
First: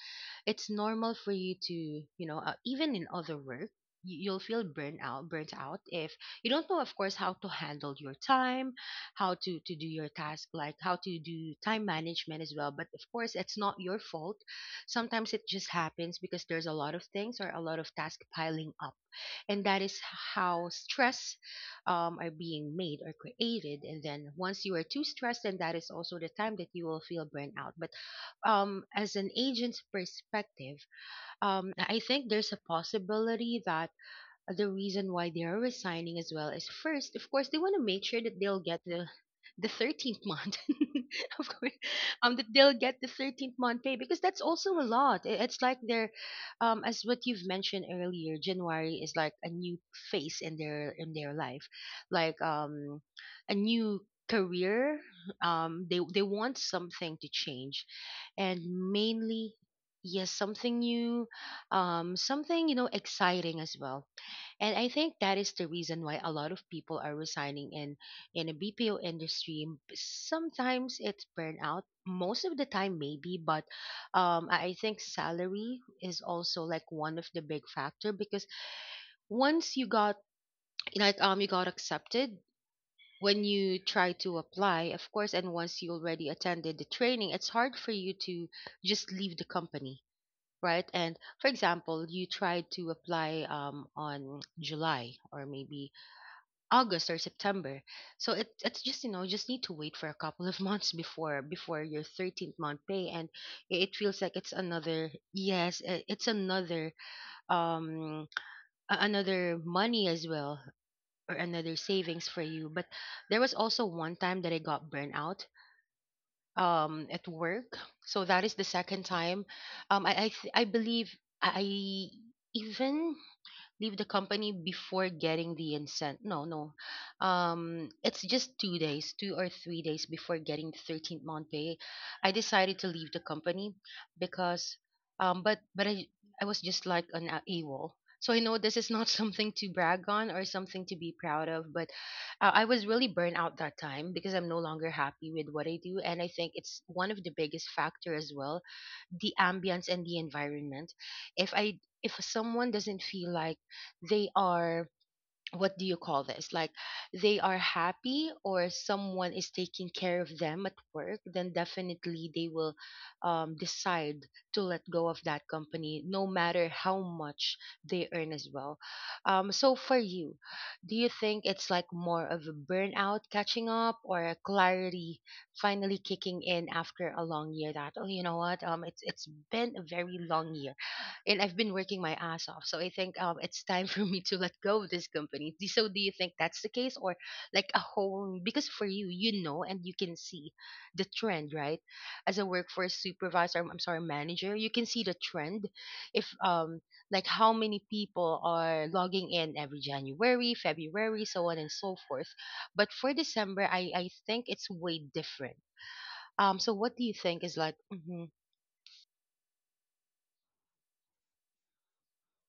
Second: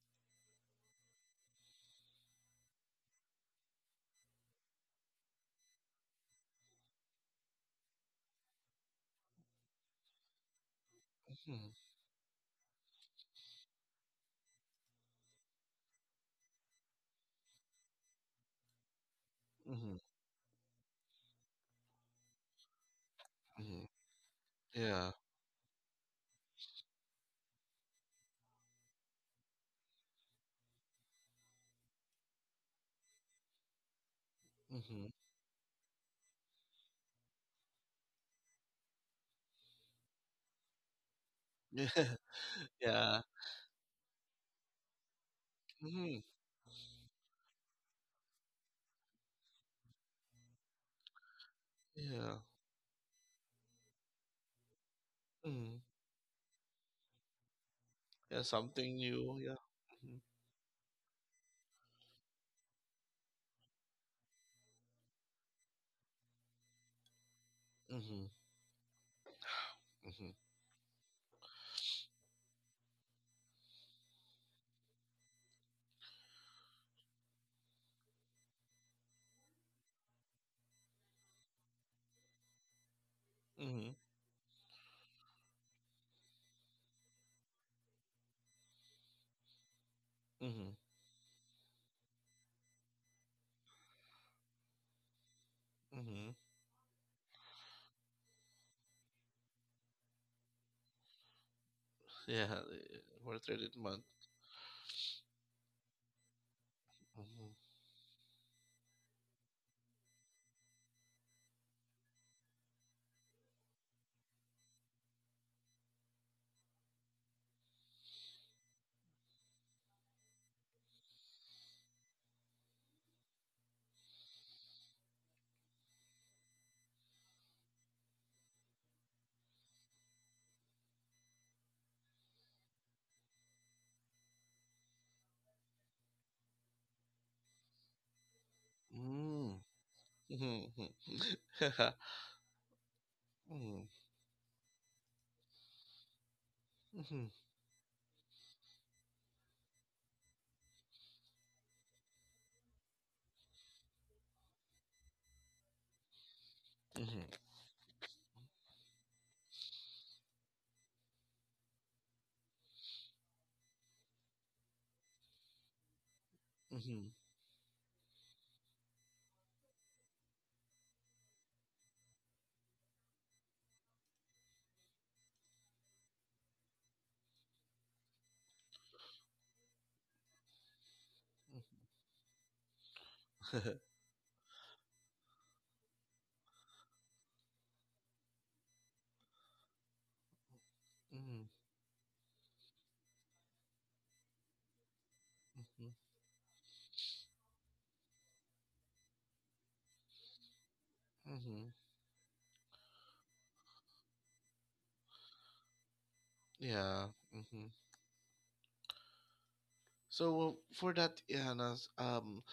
Speaker 1: It's normal for you to, even in other work, you'll feel burnt out if you don't know, of course, how to handle your time, how to do your task, like how to do time
Speaker 2: Mm-hmm.
Speaker 1: management as well, but of course it's not your fault. Sometimes it just happens because there's a lot of things or a lot of tasks piling up, and that
Speaker 2: Mm-hmm.
Speaker 1: is how stress are being made or created.
Speaker 2: Mm-hmm.
Speaker 1: And then once you are too
Speaker 2: Yeah.
Speaker 1: stressed, then that is also the time that you will feel burnout. But as an agent's perspective, I think there's a possibility that the
Speaker 2: Mm-hmm.
Speaker 1: reason why they are resigning as well is, first of course, they want to make sure that they'll get the 13th month, of course,
Speaker 2: Yeah.
Speaker 1: that they'll get the
Speaker 2: Yeah.
Speaker 1: 13th month pay, because that's also a lot. It's like they're,
Speaker 2: Mm-hmm.
Speaker 1: as what you've mentioned earlier, January is like a new phase in their life,
Speaker 2: Yeah.
Speaker 1: like a new career.
Speaker 2: Mm-hmm.
Speaker 1: They want something to change,
Speaker 2: Yeah,
Speaker 1: and
Speaker 2: something new. Yeah.
Speaker 1: mainly. Yes, something new, something you know exciting as well. And I think that is the reason why a lot of people are resigning
Speaker 2: Mm-hmm.
Speaker 1: in a BPO industry.
Speaker 2: Mm-hmm.
Speaker 1: Sometimes it's burnout, most of the time maybe, but I think salary is also like one of the big factor, because once you got like you got accepted when you
Speaker 2: Mm-hmm.
Speaker 1: try to apply, of course, and once you already attended the training, it's hard for you to just leave the company.
Speaker 2: Mm-hmm.
Speaker 1: Right, and for example, you tried to apply on July or maybe
Speaker 2: Mm-hmm.
Speaker 1: August or September. So it, it's just you know you just need to wait for a couple of months before your 13th
Speaker 2: Yeah,
Speaker 1: month
Speaker 2: eh,
Speaker 1: pay. And
Speaker 2: for a third
Speaker 1: it
Speaker 2: month.
Speaker 1: feels like it's another yes it's another
Speaker 2: Mm-hmm.
Speaker 1: um another money as well or another savings for you. But there was also one time that I got burned out at work, so that is the second time I believe I even leave the company before getting the incent. No, no. It's just 2 days, 2 or 3 days before getting the 13th month pay. I decided to leave the company because, but I was just like an AWOL. So I know this is not something
Speaker 2: Mm-hmm.
Speaker 1: to brag on or
Speaker 2: Mm-hmm.
Speaker 1: something to be proud of, but I was really burned out that
Speaker 2: Mm-hmm.
Speaker 1: time because I'm no longer happy with what I do. And I think it's one of
Speaker 2: Mm-hmm.
Speaker 1: the biggest factor as well, the ambience and the environment. If I, if someone doesn't feel like they are, what do you call this, like they are happy or someone is taking care of them at work, then definitely they will decide to let go of that company, no matter how
Speaker 2: Mm-hmm.
Speaker 1: much they earn as well. So for you, do you think it's like more of a burnout catching up or a clarity finally kicking in after a long year, that oh you know what, it's been a very long year and I've been working
Speaker 2: Mm-hmm.
Speaker 1: my ass off. So I think it's time for me to let go of this company. So do you think that's the case, or like a whole? Because for you, you know, and you can see the
Speaker 2: Mm-hmm.
Speaker 1: trend, right? As a workforce supervisor, I'm sorry, manager, you can see the trend.
Speaker 2: Mm-hmm.
Speaker 1: If like how many people are logging in every January, February, so on
Speaker 2: Mm-hmm.
Speaker 1: and so forth. But for December, I think it's way different. So what do
Speaker 2: Yeah.
Speaker 1: you think is
Speaker 2: Mm-hmm.
Speaker 1: like? Hmm,
Speaker 2: So for that, Ihanas,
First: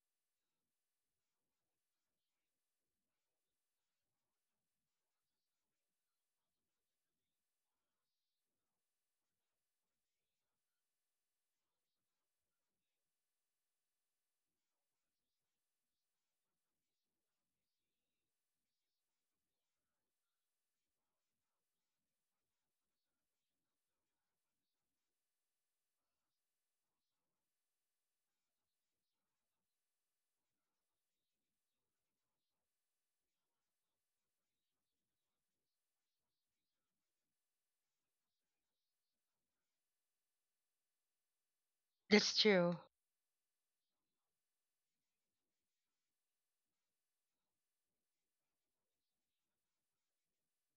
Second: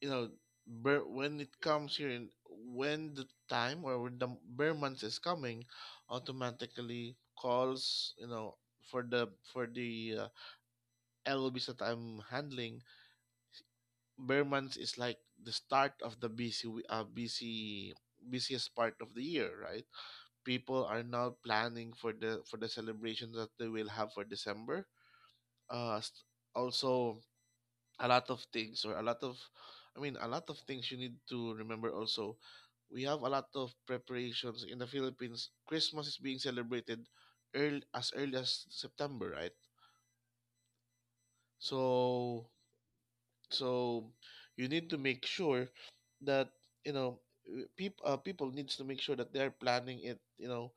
Speaker 2: you know, bear, when it comes here, in, when the time or when the bear month is coming, automatically calls, you know, for the for the LOBs that I'm handling, bear months is like the start of the busy w- busy busiest part of the year, right? People are now planning for the celebrations that they will have for December. Uh, s- Also, a lot of things or a lot of, I mean, a lot of things you need to remember. Also, we have a lot of preparations in the Philippines. Christmas is being celebrated early, as early as September, right?
Speaker 1: that's
Speaker 2: So
Speaker 1: true.
Speaker 2: so you need to make sure that, you know, people people needs to make sure that they're planning it, you know,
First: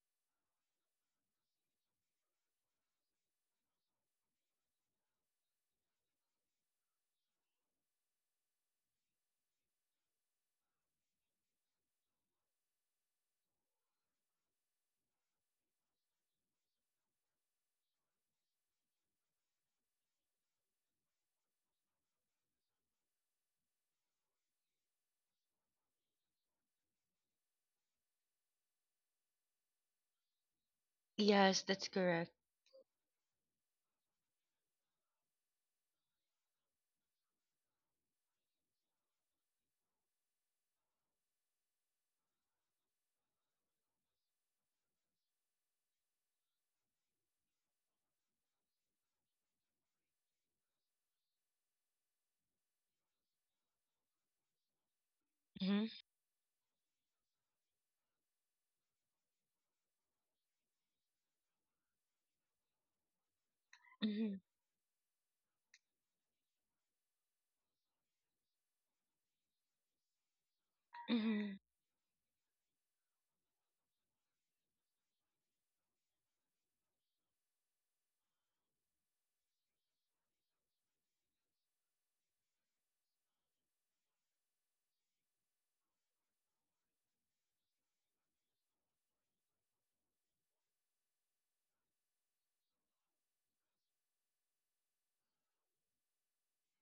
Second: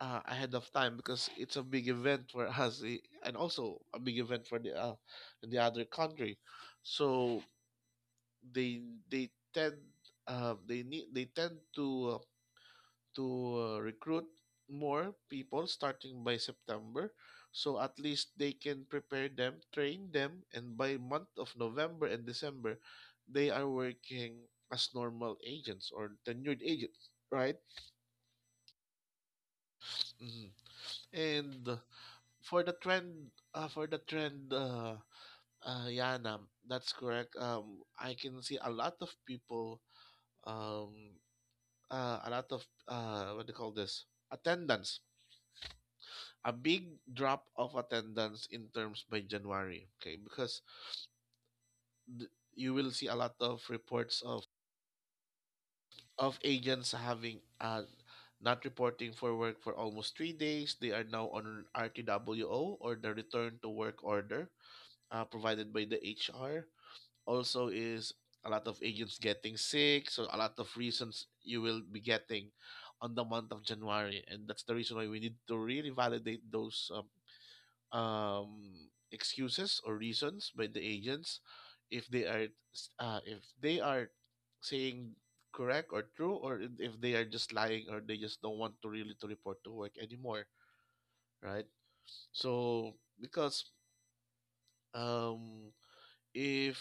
Speaker 2: ahead of time, because it's a big event for us, eh, and also a big event for the other country. So they they tend they need they tend to recruit more people starting by September. So at least they can prepare them, train them, and by month of November and December, they are working as normal agents or tenured agents, right? Mhm.
Speaker 1: Yes,
Speaker 2: And
Speaker 1: that's correct.
Speaker 2: for the trend, Yana, that's correct. I can see a lot of people, um, a lot of what do you call this? Attendance, a big drop of attendance in terms by January, okay? Because you will see a lot of reports of
Speaker 1: Mm-hmm.
Speaker 2: agents having not reporting for work for almost 3 days. They are now on an RTWO or the return to work order provided by the HR. Also, is a lot of agents getting sick, so a lot of reasons
Speaker 1: Mhm.
Speaker 2: you will be getting on the month of January, and that's the reason why we need to really validate those excuses or reasons by the agents, if they are s- uh, if they are saying correct or true, or if they are just lying or they just don't want to really to report to work anymore, right? So because um if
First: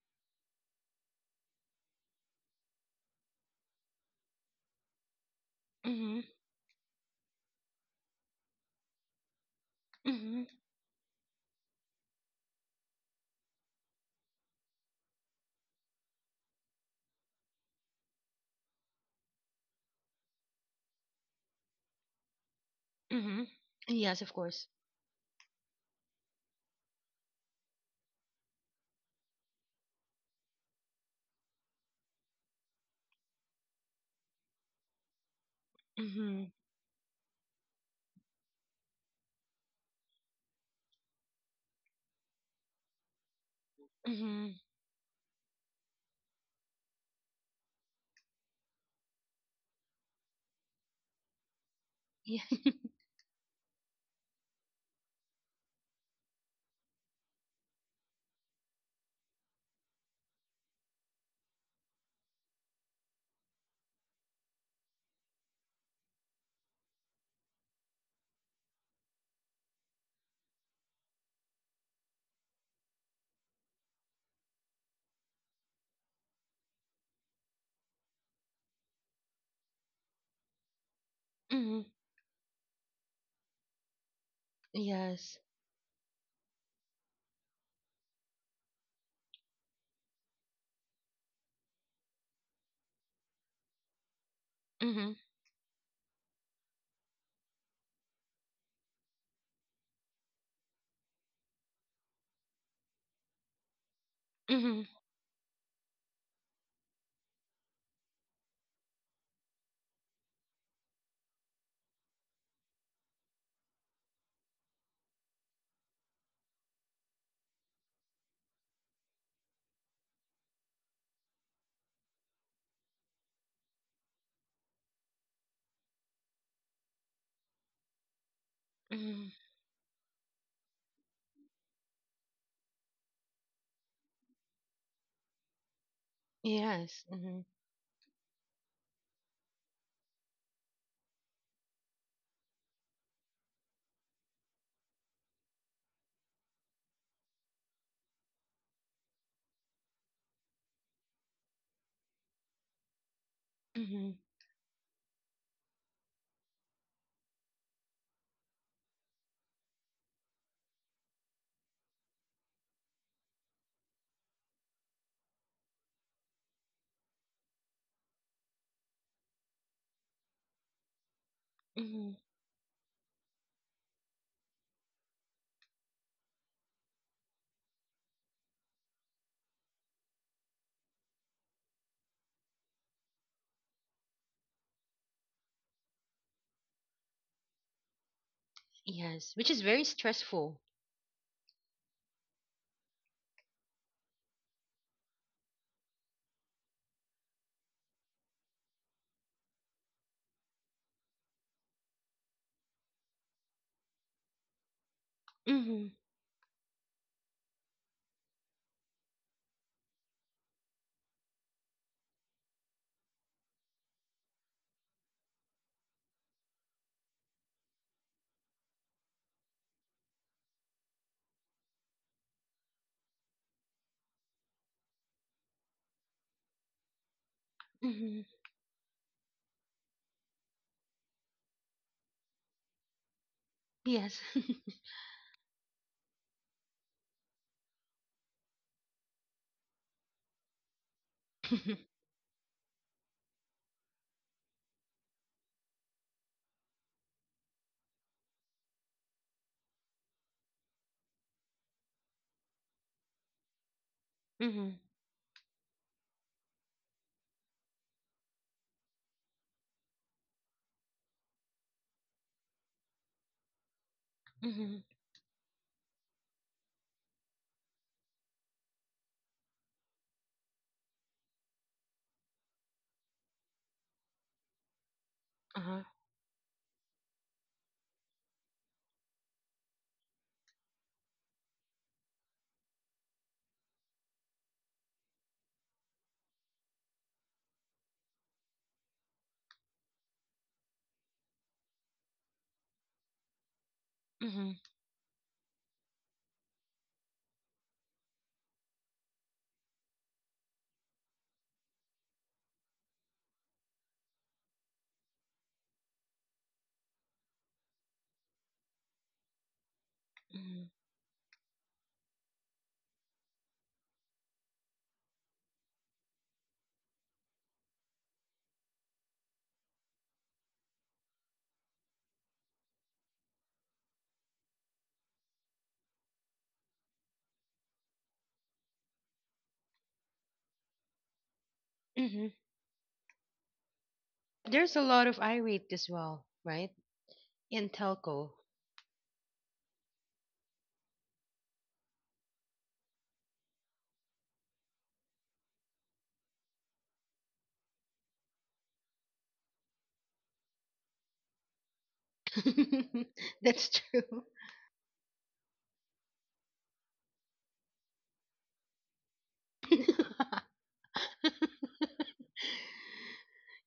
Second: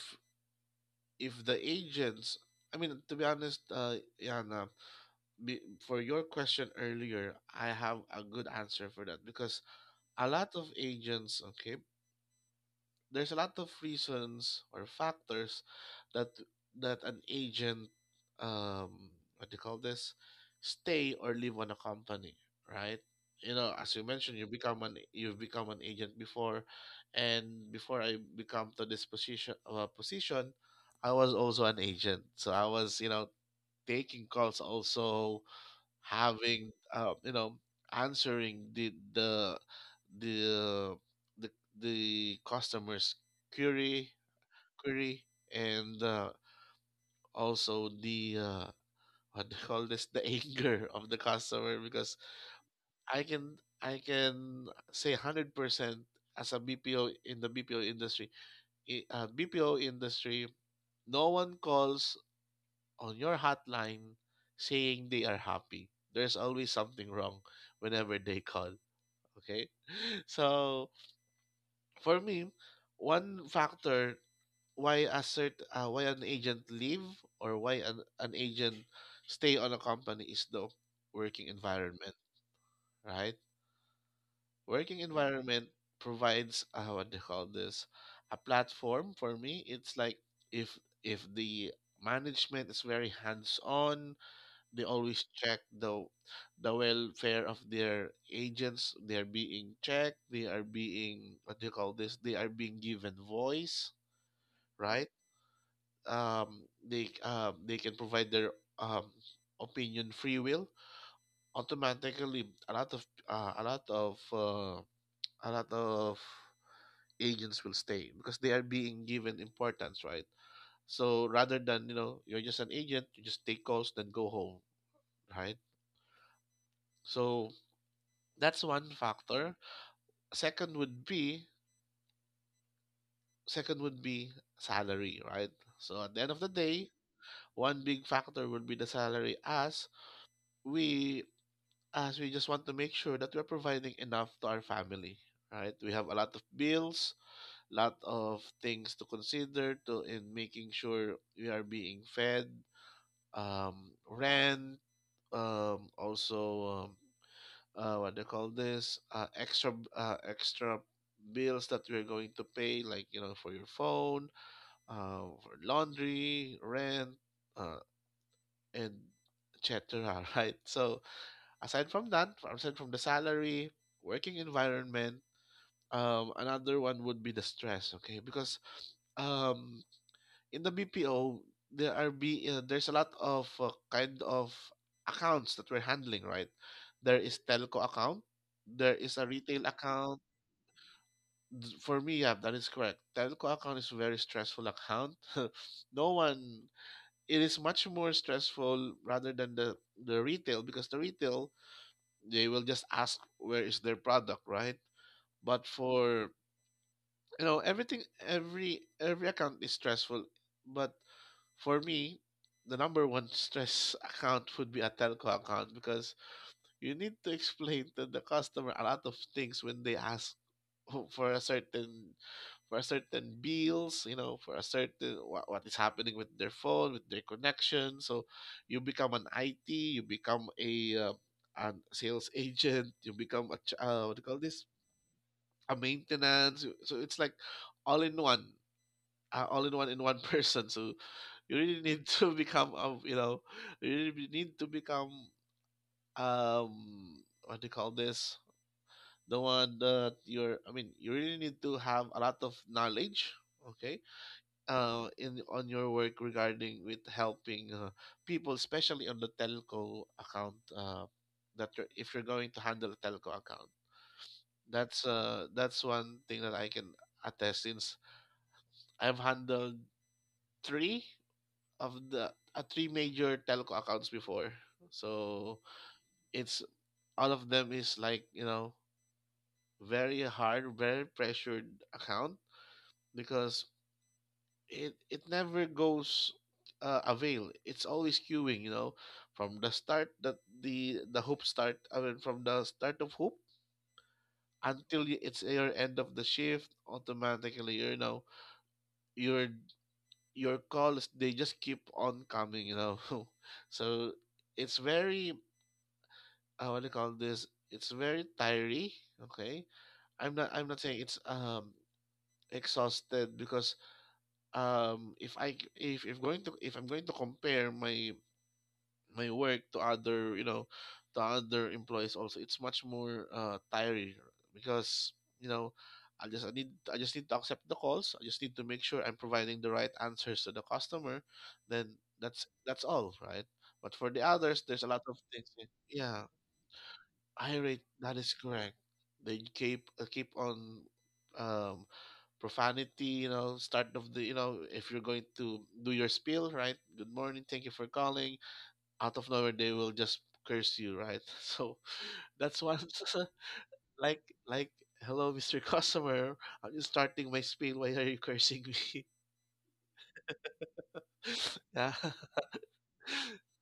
Speaker 2: if the agents, I mean, to be honest, Yana, be, for your
Speaker 1: Mhm.
Speaker 2: question earlier, I have a good answer for that. Because a
Speaker 1: Mhm.
Speaker 2: lot of agents, okay, there's a lot of reasons or factors that an agent um what do you call this, stay or leave on a company, right?
Speaker 1: Mhm.
Speaker 2: You know, as you
Speaker 1: Yes, of
Speaker 2: mentioned, you
Speaker 1: course.
Speaker 2: become an you've become an agent before, and before I become to this position, I was also an agent. So I was, you know, taking calls also,
Speaker 1: Mhm.
Speaker 2: having you know, answering the the, the customers query
Speaker 1: Mhm.
Speaker 2: query, and also the what do you call this, the anger of the customer. Because
Speaker 1: Yeah.
Speaker 2: I can say 100% as a bpo in the bpo industry, bpo industry, no one calls on your hotline saying they are happy. There's always something wrong whenever they call. Okay. So for me, one factor why why an agent leave or why an agent stay on a company is the working
Speaker 1: Mhm.
Speaker 2: environment, right? Working
Speaker 1: Yes.
Speaker 2: environment provides what they call this, a platform. For me, It's like if if the management is very hands on. They
Speaker 1: Mhm.
Speaker 2: always check the welfare of their agents. They are being checked, they are being, what do you call this, they are being given voice,
Speaker 1: Mhm.
Speaker 2: right? They they can provide their um opinion free will. Automatically, a lot of a lot of agents will stay because they are being given importance, right? So rather than, you know, you're just an agent, you just take calls then go home, right? So that's one
Speaker 1: Mhm.
Speaker 2: factor. Second would be, second would be salary, right? So at the end of the day,
Speaker 1: Yes. Mhm.
Speaker 2: one big factor would be the salary, we as we just want to make sure that we're providing enough to our family, right? We have a lot of bills, lot of things to consider to, in making sure we are being fed,
Speaker 1: Mhm.
Speaker 2: rent, also, what they call this, extra bills that you're going to pay like, you know, for your phone, for laundry rent, uh, and et cetera. Right, so aside from
Speaker 1: Mhm.
Speaker 2: that, aside from the salary, working environment, another one would be the stress. Okay, because um in the BPO, there are be there's a lot of kind of accounts that we're handling, right? There is telco account, there is a
Speaker 1: Yes, which is
Speaker 2: retail
Speaker 1: very
Speaker 2: account.
Speaker 1: stressful.
Speaker 2: For me, yeah, that is correct. Telco account is a very stressful account. No one, it is much more stressful rather than the retail, because the retail, they will just ask where is their product, right? But
Speaker 1: Mhm.
Speaker 2: for You know, everything, every account is stressful, but for me the number one stress account would be a telco account, because you need to explain to the customer a lot of things when they ask for a certain, bills, you know, for a certain, what is happening with their phone, with their connection.
Speaker 1: Mhm.
Speaker 2: So you become an IT, you become a, an sales agent, you become a what do
Speaker 1: Yes.
Speaker 2: you call this? A maintenance. So it's like all in one, in one person. So you really need to become, you really need to become, what do you call this, the one that you're I mean, you really need to have a lot of knowledge, okay,
Speaker 1: Mhm.
Speaker 2: in on your work regarding with helping people, especially on the telco account. That you're, if you're going to handle a telco account,
Speaker 1: Mhm.
Speaker 2: that's one thing that I can attest, since I've handled three of the three major telco accounts before. So
Speaker 1: Uh-huh.
Speaker 2: it's all of them is like, you know, very hard, very pressured account because it never goes avail. It's always queuing, you know, from the start that the hoop start. I mean, from the start of hoop
Speaker 1: Mhm.
Speaker 2: until it's your end of the shift. Automatically, you know, your calls, they just keep on coming, you know. So it's very, what do you call this? It's very tiring. Okay,
Speaker 1: Mhm.
Speaker 2: I'm not saying it's exhausted, because if I'm going to compare my work to other, you know, to other employees also, it's much more tiring, because, you know, I just need to accept the calls, I just need to make sure I'm providing the right answers to the customer, then
Speaker 1: Mhm.
Speaker 2: that's all right. But for the others,
Speaker 1: There's a
Speaker 2: there's a
Speaker 1: lot
Speaker 2: lot
Speaker 1: of
Speaker 2: of things,
Speaker 1: irate
Speaker 2: eh,
Speaker 1: as well,
Speaker 2: yeah.
Speaker 1: right? In
Speaker 2: Irate, that
Speaker 1: telco.
Speaker 2: is correct. They keep keep on um, profanity. You know, start of the, you know, if you're going to do your spiel, right? Good morning, thank you for calling. Out of nowhere, they will just curse you, right? So that's one.
Speaker 1: That's true.
Speaker 2: Like, hello, Mister, Customer, I'm just starting my spiel. Why are you cursing me? Yeah.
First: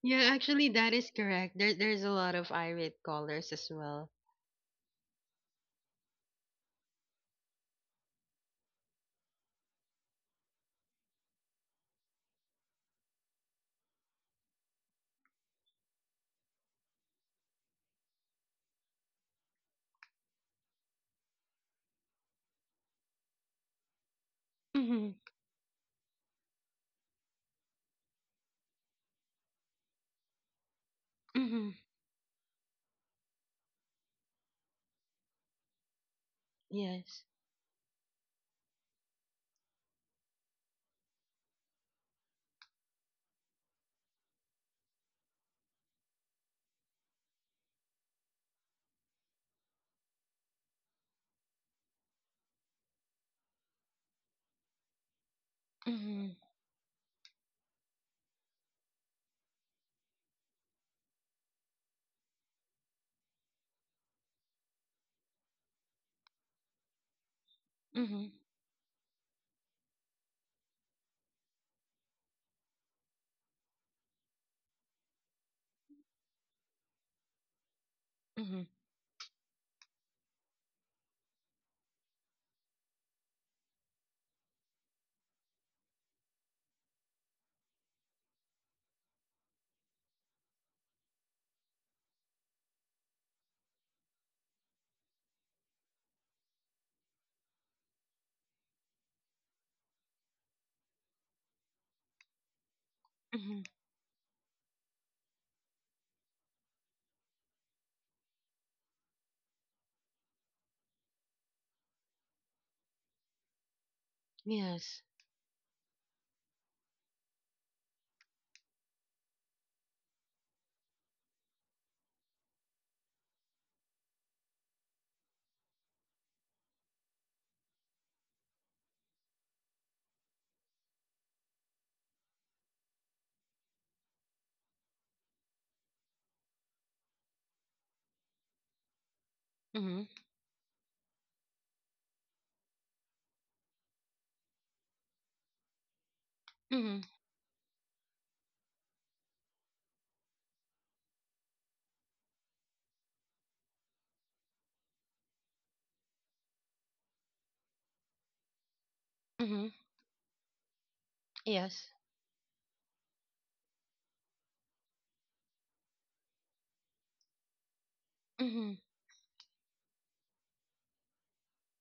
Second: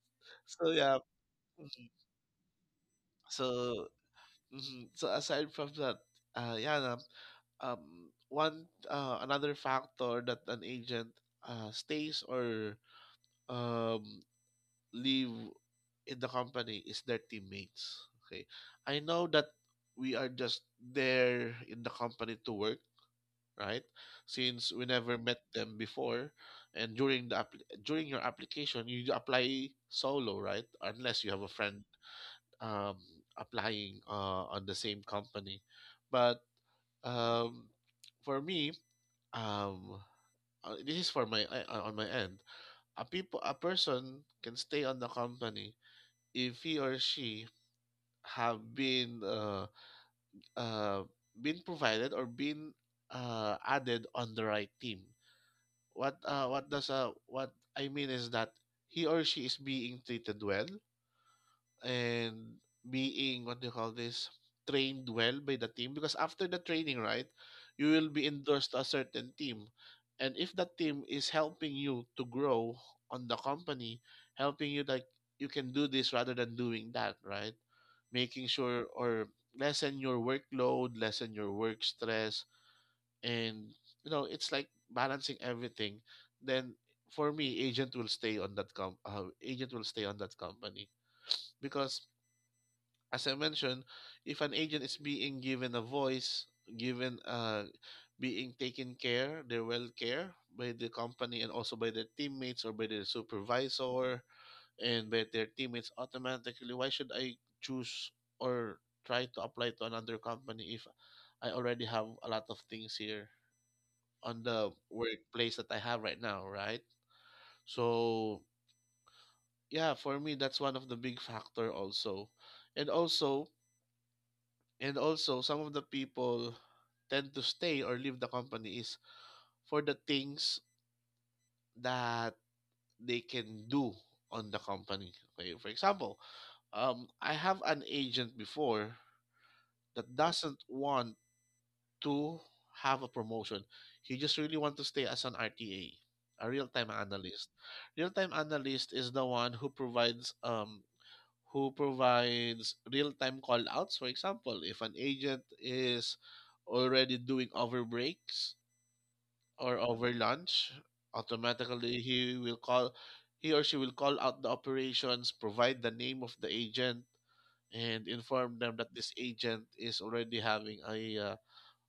Speaker 1: Yeah,
Speaker 2: So
Speaker 1: actually, that
Speaker 2: yeah.
Speaker 1: is correct. There,
Speaker 2: Mhm.
Speaker 1: there's a lot of irate
Speaker 2: So
Speaker 1: callers as well.
Speaker 2: mhm, so aside from that, uh, yeah, um, one, another factor that an agent stays or um leave in the company is their teammates. Okay, I know that we are just there in the company to work, right? Since we never
Speaker 1: Mm-hmm.
Speaker 2: met them before, and during the during your application, you apply solo, right? Unless you have a
Speaker 1: Mm-hmm.
Speaker 2: friend um applying on the same company. But
Speaker 1: Yes.
Speaker 2: um for me, um this is for on my end, a people a person can stay on the company if he or she have been, uh been provided or been added on the right team. what
Speaker 1: Mm-hmm.
Speaker 2: uh what does uh what I mean is that he or she is being treated well, and being, what do you call this, trained well by the team, because after the training, right, you will be
Speaker 1: Mm-hmm.
Speaker 2: endorsed to a certain team. And if that team is helping you to grow on the company, helping you like, you can do this rather than doing that, right? Making
Speaker 1: Mm-hmm.
Speaker 2: sure or lessen your workload, lessen your work stress, and, you know, it's like balancing everything, then for me agent will stay on that agent will stay on that company, because as I mentioned, if an agent is being given a voice, given, being taken care, their well care by the company and also by their teammates or by their
Speaker 1: Mm-hmm.
Speaker 2: supervisor and by their teammates, automatically, why should I choose or try to apply to another company if I already have a lot of things here on the
Speaker 1: Yes.
Speaker 2: workplace that I have right now, right? So yeah, for me that's one of the big factor also. And also, some of the people tend to stay or leave the company is for the things that they can do on the company. Okay, for example, I have an agent before
Speaker 1: Mm-hmm.
Speaker 2: that doesn't want to have a promotion. He just really want to stay as an RTA, a real-time
Speaker 1: Mm-hmm.
Speaker 2: analyst. Real-time analyst is the one who provides, who provides real-time call-outs. For example, if an agent is already doing over breaks
Speaker 1: Mm-hmm.
Speaker 2: or over lunch,
Speaker 1: Yes.
Speaker 2: automatically he will call, he or she will call out the operations, provide the name of the agent, and inform them
Speaker 1: Mm-hmm.
Speaker 2: that this agent is already having a,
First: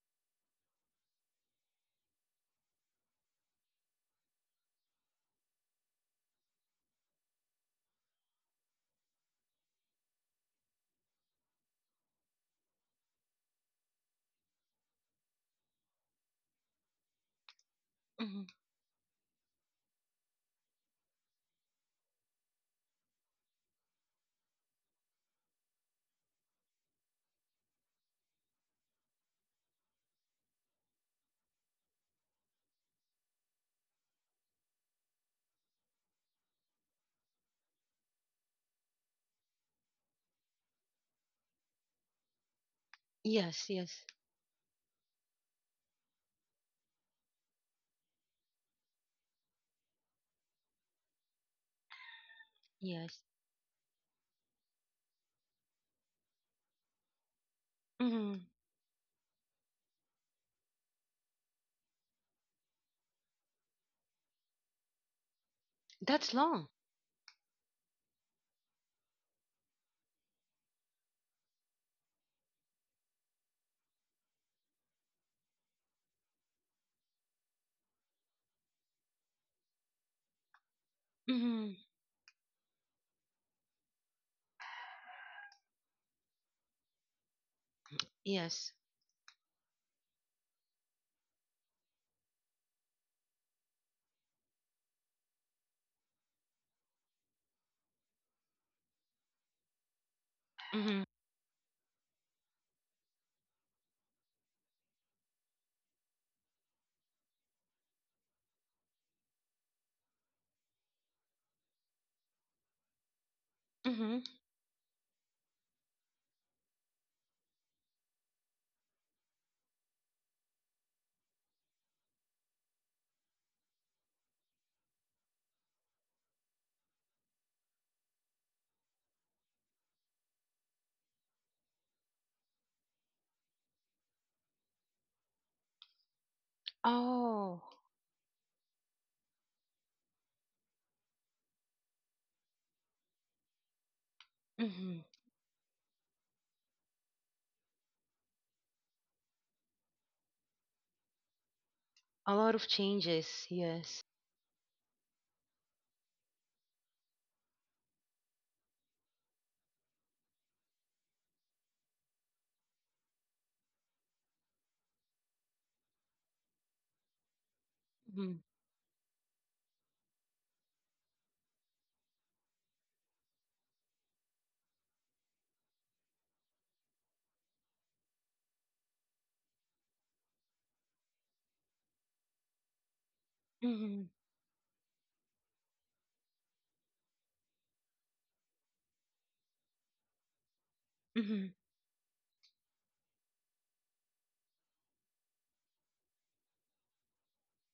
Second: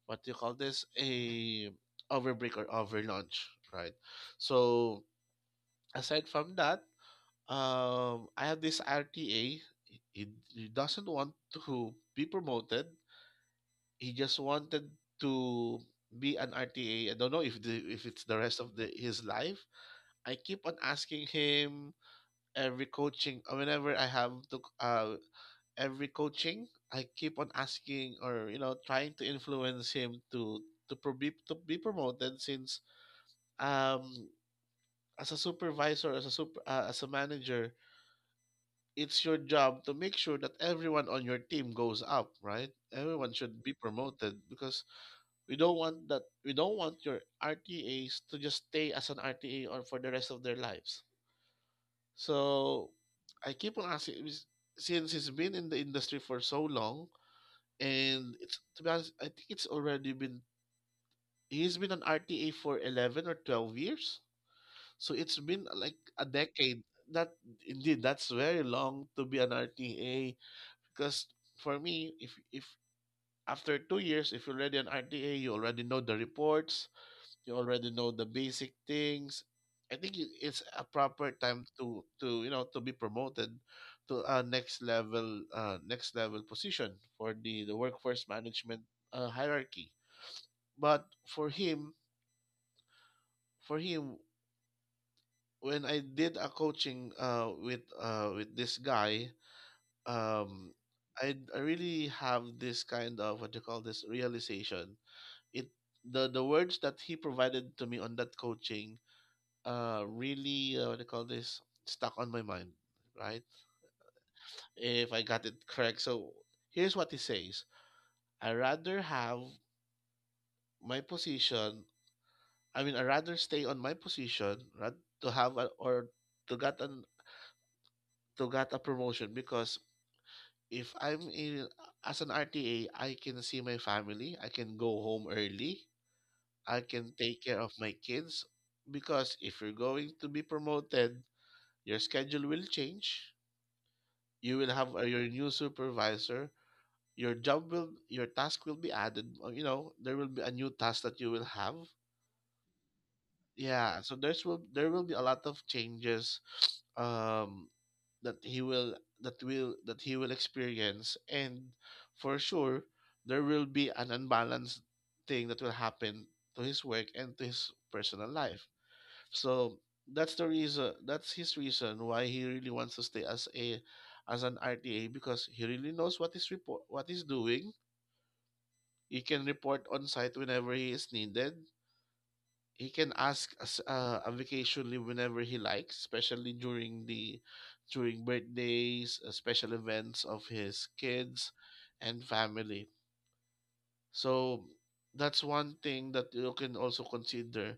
Speaker 2: what do you call this, a over break or over lunch, right? So aside from that, I have this RTA. He, he doesn't want to be promoted. He just wanted to be an RTA. I don't know if the if it's the
Speaker 1: Mm-hmm.
Speaker 2: rest of the his life. I keep on asking him every coaching, whenever I have to every coaching. I keep on asking or, you know, trying to influence him to pro- be to be promoted, since um as a supervisor, as a super as a manager, it's your job to make sure that everyone on your team goes up, right? Everyone should be
Speaker 1: Yes. Yes.
Speaker 2: promoted, because we don't want your RTAs to just stay as an RTA or for the rest of their lives. So
Speaker 1: Yes.
Speaker 2: I keep on asking since he's been in the industry for so long, and
Speaker 1: Mm-hmm.
Speaker 2: it's, to be honest, I think it's already been, he's been an RTA for 11 or 12 years. So it's been like a
Speaker 1: That's long.
Speaker 2: decade. That, indeed, that's very long to be an RTA, because for me, if after 2 years, if you're already an rta, you already know the reports, you already know the basic things. I think it's a proper time
Speaker 1: Mm-hmm.
Speaker 2: to, you know, to be promoted to a next level, next level position for the workforce
Speaker 1: Yes.
Speaker 2: management hierarchy. But for him, for him when I did a coaching with this guy, um
Speaker 1: Mm-hmm.
Speaker 2: I, really have this kind of, what you call this, realization. It The words that he provided to me on that coaching really, what do you call this, stuck on my mind, right?
Speaker 1: Mm-hmm.
Speaker 2: If I got it correct. So here's what he says. i rather have my position I mean, I rather stay on my position, right, to have a, or to get an to get a promotion, because if I'm in as an rta, I can see my family, I can go home early, I can take care
Speaker 1: Oh.
Speaker 2: of my kids. Because if you're going to be promoted, your schedule will change. You will have,
Speaker 1: Mm-hmm.
Speaker 2: your new supervisor. Your task will be added. You know, there will be a new task that you will have.
Speaker 1: A lot of changes.
Speaker 2: Yeah,
Speaker 1: Yes.
Speaker 2: so there will be a lot of changes, um, that he will that he will experience, and for sure there will be an unbalanced thing that will happen to his work and to his personal
Speaker 1: Mm-hmm.
Speaker 2: life. So that's the reason. That's his reason why he really wants to stay as a, as an RTA, because he really knows what he's report what he's doing. He can report on site whenever he is needed. He can ask
Speaker 1: Mm-hmm.
Speaker 2: a vacation leave whenever he likes, especially during the during birthdays, special events of his kids
Speaker 1: Mm-hmm.
Speaker 2: and family. So that's one thing that you can also consider,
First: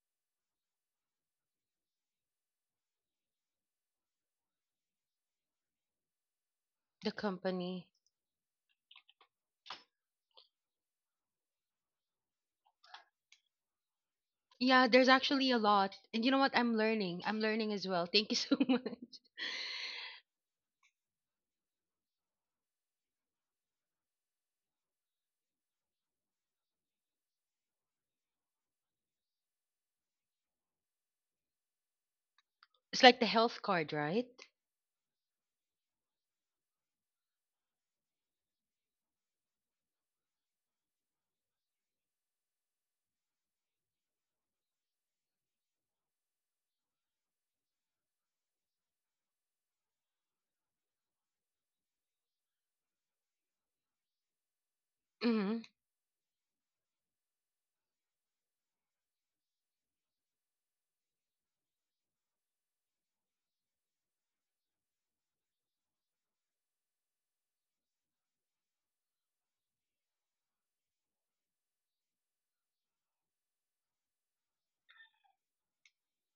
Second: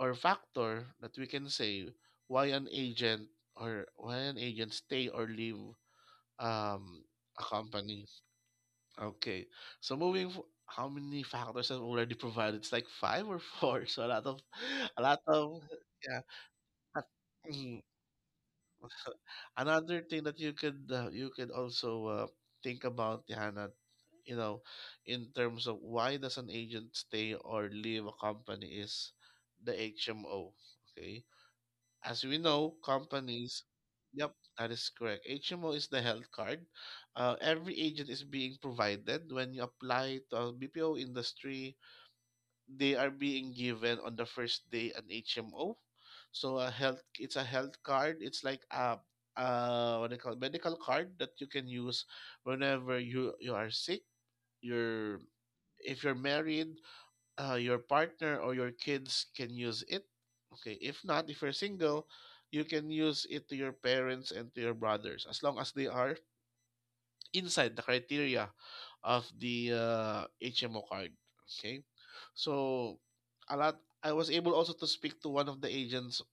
Speaker 2: or factor that we can say why an agent, stay or leave um,
Speaker 1: The
Speaker 2: a
Speaker 1: company.
Speaker 2: company. Okay, so moving. How many factors have already provided? It's like five or four. So a lot of,
Speaker 1: Yeah,
Speaker 2: a
Speaker 1: there's
Speaker 2: lot
Speaker 1: actually a
Speaker 2: of,
Speaker 1: lot. And
Speaker 2: yeah.
Speaker 1: you know what? I'm
Speaker 2: But,
Speaker 1: learning. I'm learning
Speaker 2: mm,
Speaker 1: as well. Thank you so much.
Speaker 2: Another thing that you could also think about, Hannah, you know, in terms of why does an agent stay or leave a company is the HMO. Okay, as we know,
Speaker 1: It's like the health
Speaker 2: companies.
Speaker 1: card, right?
Speaker 2: Yep, that is correct. HMO is the health card. Every agent is being provided when you apply to a BPO industry. They are being given on the first day an HMO. So it's a health card. It's like a what they call medical card that you can use whenever you are sick. You're
Speaker 1: Mm-hmm.
Speaker 2: if you're married, your partner or your kids can use it. Okay, if not, if you're single, you can use it to your parents and to your brothers as long as they are inside the criteria of the HMO card. Okay, so a lot. I was able also to speak to one of the agents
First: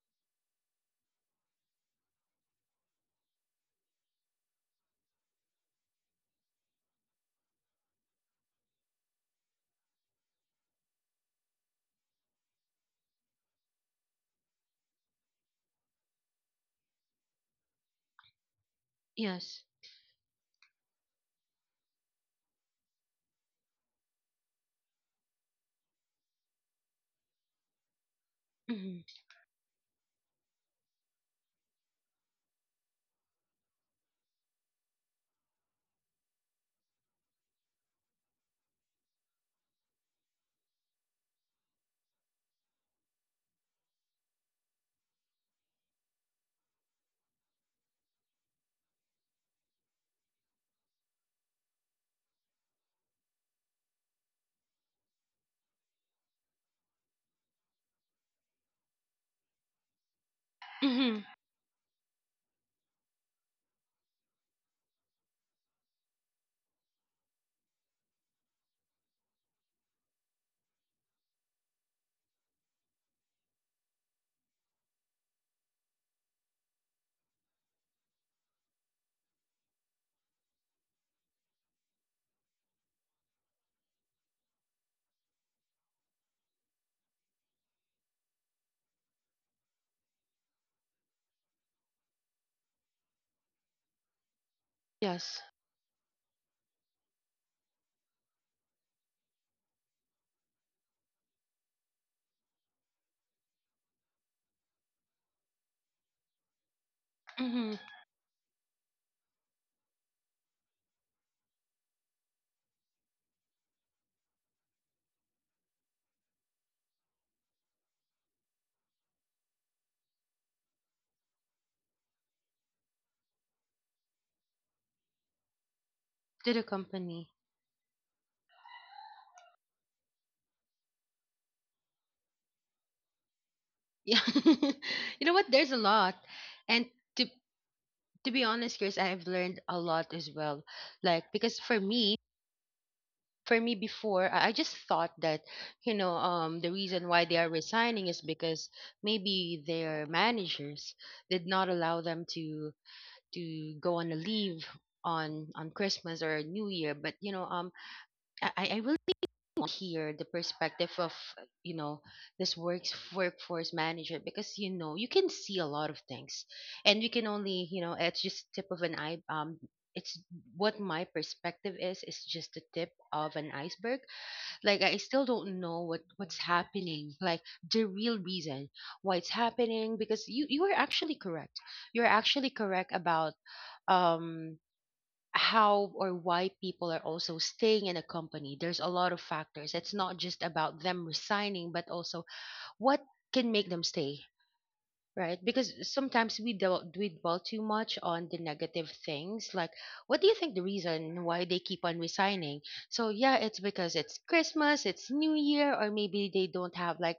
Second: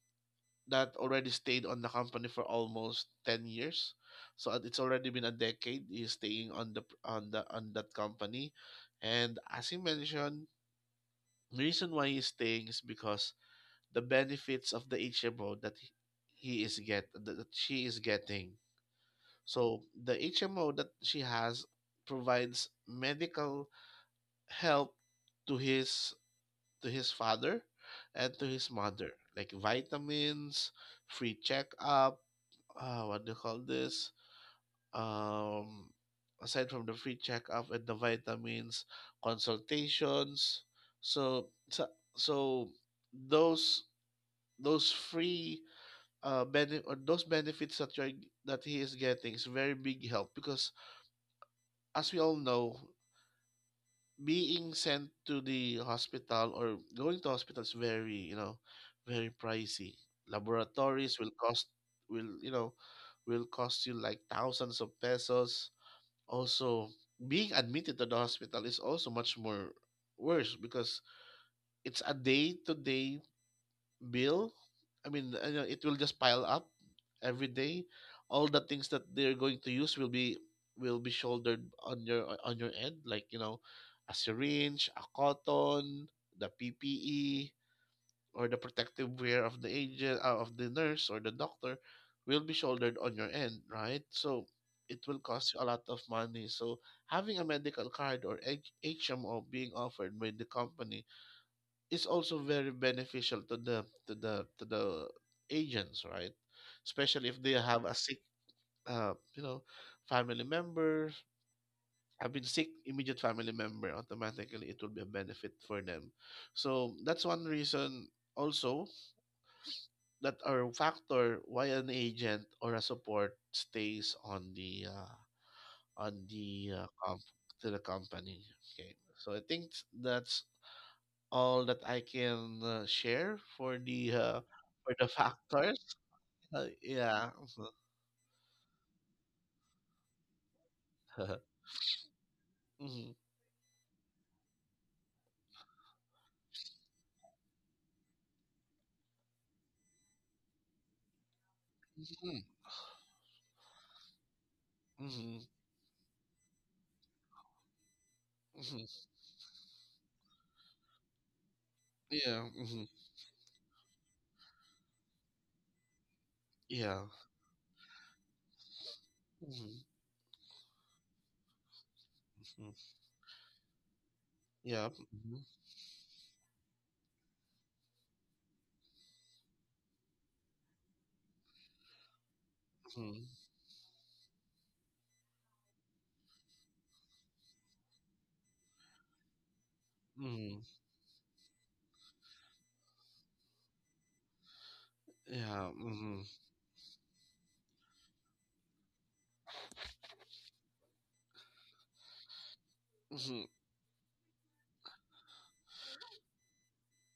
Speaker 2: that already stayed on the company for almost 10 years. So it's already been a decade he's staying on that company, and as he mentioned, the reason why he's staying is because the benefits of the HMO that he is get that she is getting.
Speaker 1: Yes.
Speaker 2: So the HMO that she has provides medical help to his to his father and to his
Speaker 1: Mm-hmm.
Speaker 2: mother, like vitamins, free checkup, what do you call this? Um, aside from the free checkup and the vitamins, consultations. So so, so those those free benefit or those benefits that he is getting is very big help because, as we all know, being sent to the hospital or going to hospital is very you know very pricey. Laboratories
Speaker 1: Mm-hmm.
Speaker 2: will you know will cost you like thousands of pesos. Also, being admitted to the hospital is also much more worse, because it's a day to day bill. I mean, it will just pile up every day. All the things that they're going to use will be shouldered on your end, like, a syringe, a cotton, the PPE or the protective wear of the agent, of the nurse or the doctor, will be shouldered on your end, right? So it will
Speaker 1: Yes.
Speaker 2: cost you a lot of money. So having a medical card or HMO being offered by the company is also very beneficial to the to the to the agents, right? Especially if they
Speaker 1: Mm-hmm.
Speaker 2: have a sick, uh, you know, family member. I've been sick, immediate family member. Automatically, it will be a benefit for them. So that's one reason also, that our factor why an agent or a support stays on
Speaker 1: To the
Speaker 2: the uh, comp-
Speaker 1: company.
Speaker 2: to the company. Okay, so I think that's all that I can share for the
Speaker 1: Yeah.
Speaker 2: uh, for the
Speaker 1: You know what? There's a
Speaker 2: factors.
Speaker 1: lot.
Speaker 2: Uh,
Speaker 1: And to
Speaker 2: yeah.
Speaker 1: to be honest, Chris, I've learned a lot as well. Like because
Speaker 2: Mhm.
Speaker 1: for me before, I just thought that, you know, the reason why they are resigning is because maybe their managers did not allow them
Speaker 2: Mhm.
Speaker 1: to go on a leave
Speaker 2: Mhm.
Speaker 1: on Christmas or New Year. But you know, I really
Speaker 2: Mhm.
Speaker 1: want to hear the perspective of you know
Speaker 2: Yeah.
Speaker 1: this
Speaker 2: Mhm.
Speaker 1: works workforce manager, because you know you can see a lot of things, and
Speaker 2: Yeah.
Speaker 1: we can only you know it's just tip of an eye.
Speaker 2: Mhm.
Speaker 1: It's what my perspective is just the
Speaker 2: Mhm.
Speaker 1: tip of an iceberg. Like
Speaker 2: Yeah.
Speaker 1: I still
Speaker 2: Mhm.
Speaker 1: don't know what what's happening, like the real reason why it's happening. Because you are actually correct. You're actually correct
Speaker 2: Mhm.
Speaker 1: about um how or why people are also staying in a company. There's a lot of factors. It's not just
Speaker 2: Mhm.
Speaker 1: about them resigning, but also what can make them stay. Right, because
Speaker 2: Yeah. Mhm.
Speaker 1: sometimes we dwell too much on the negative things. Like, what do you think the reason why they keep on resigning? So yeah,
Speaker 2: Mhm.
Speaker 1: it's because it's Christmas, it's New Year, or maybe they don't have like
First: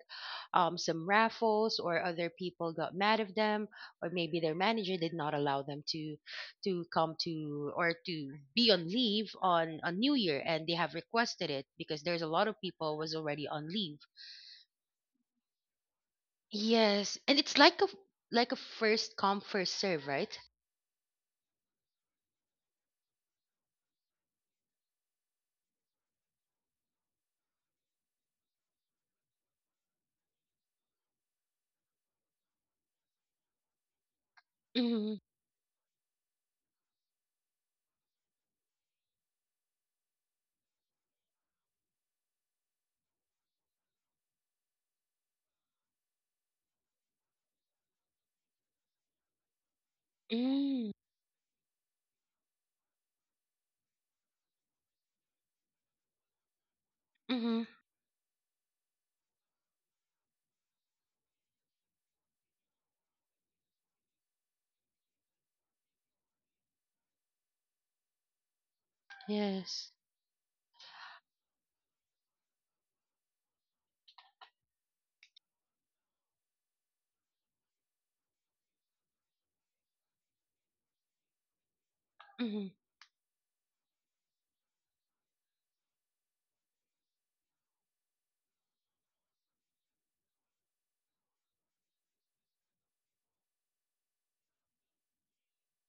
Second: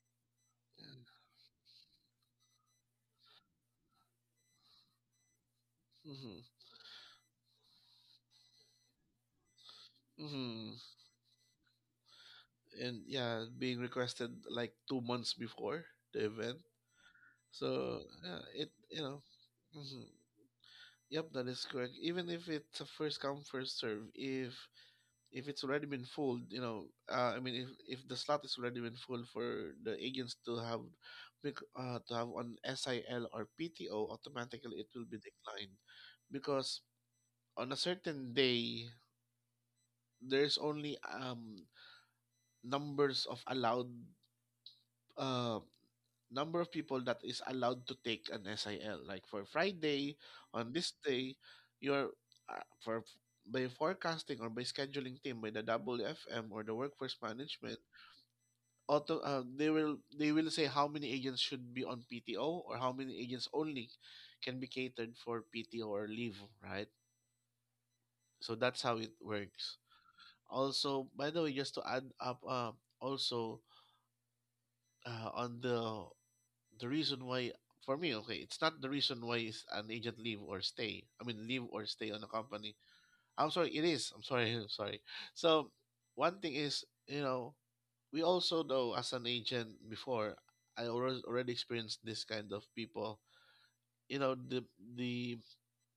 Speaker 1: some raffles, or other people got mad of them, or maybe their manager did not allow them
Speaker 2: Mhm.
Speaker 1: to come to or to be on leave on New Year, and they
Speaker 2: Mhm.
Speaker 1: have requested it because there's a lot of people
Speaker 2: And
Speaker 1: was
Speaker 2: yeah,
Speaker 1: already on
Speaker 2: being
Speaker 1: leave.
Speaker 2: requested like 2 months before the event.
Speaker 1: Yes, and it's like a
Speaker 2: So yeah,
Speaker 1: like a
Speaker 2: it you
Speaker 1: first
Speaker 2: know.
Speaker 1: come first serve,
Speaker 2: Hmm.
Speaker 1: right?
Speaker 2: Yep, that is correct. Even if it's a first come first serve, if it's already been full, I mean, if the slot is already been full for the agents to have, to have on SIL or PTO, automatically it will
Speaker 1: Mm-hmm.
Speaker 2: be declined, because on a certain day there's only numbers of allowed uh number of people that is allowed to take an SIL. Like for Friday, on
Speaker 1: Mm-hmm.
Speaker 2: this day, you're for by forecasting or by scheduling team by the WFM or the workforce
Speaker 1: Mm-hmm.
Speaker 2: management, auto they will say how many agents should be on PTO or how many agents only can be catered for PTO or leave, right? So that's how it works.
Speaker 1: Yes.
Speaker 2: Also, by the way, just to add up, also, on the reason why, for me, okay, it's not the reason why is an agent leave or stay. I mean, leave or stay on a
Speaker 1: Mm-hmm.
Speaker 2: company. I'm sorry, it is. I'm sorry, I'm sorry. So one thing is, we also know as an agent before, I already experienced this kind of people. you know the the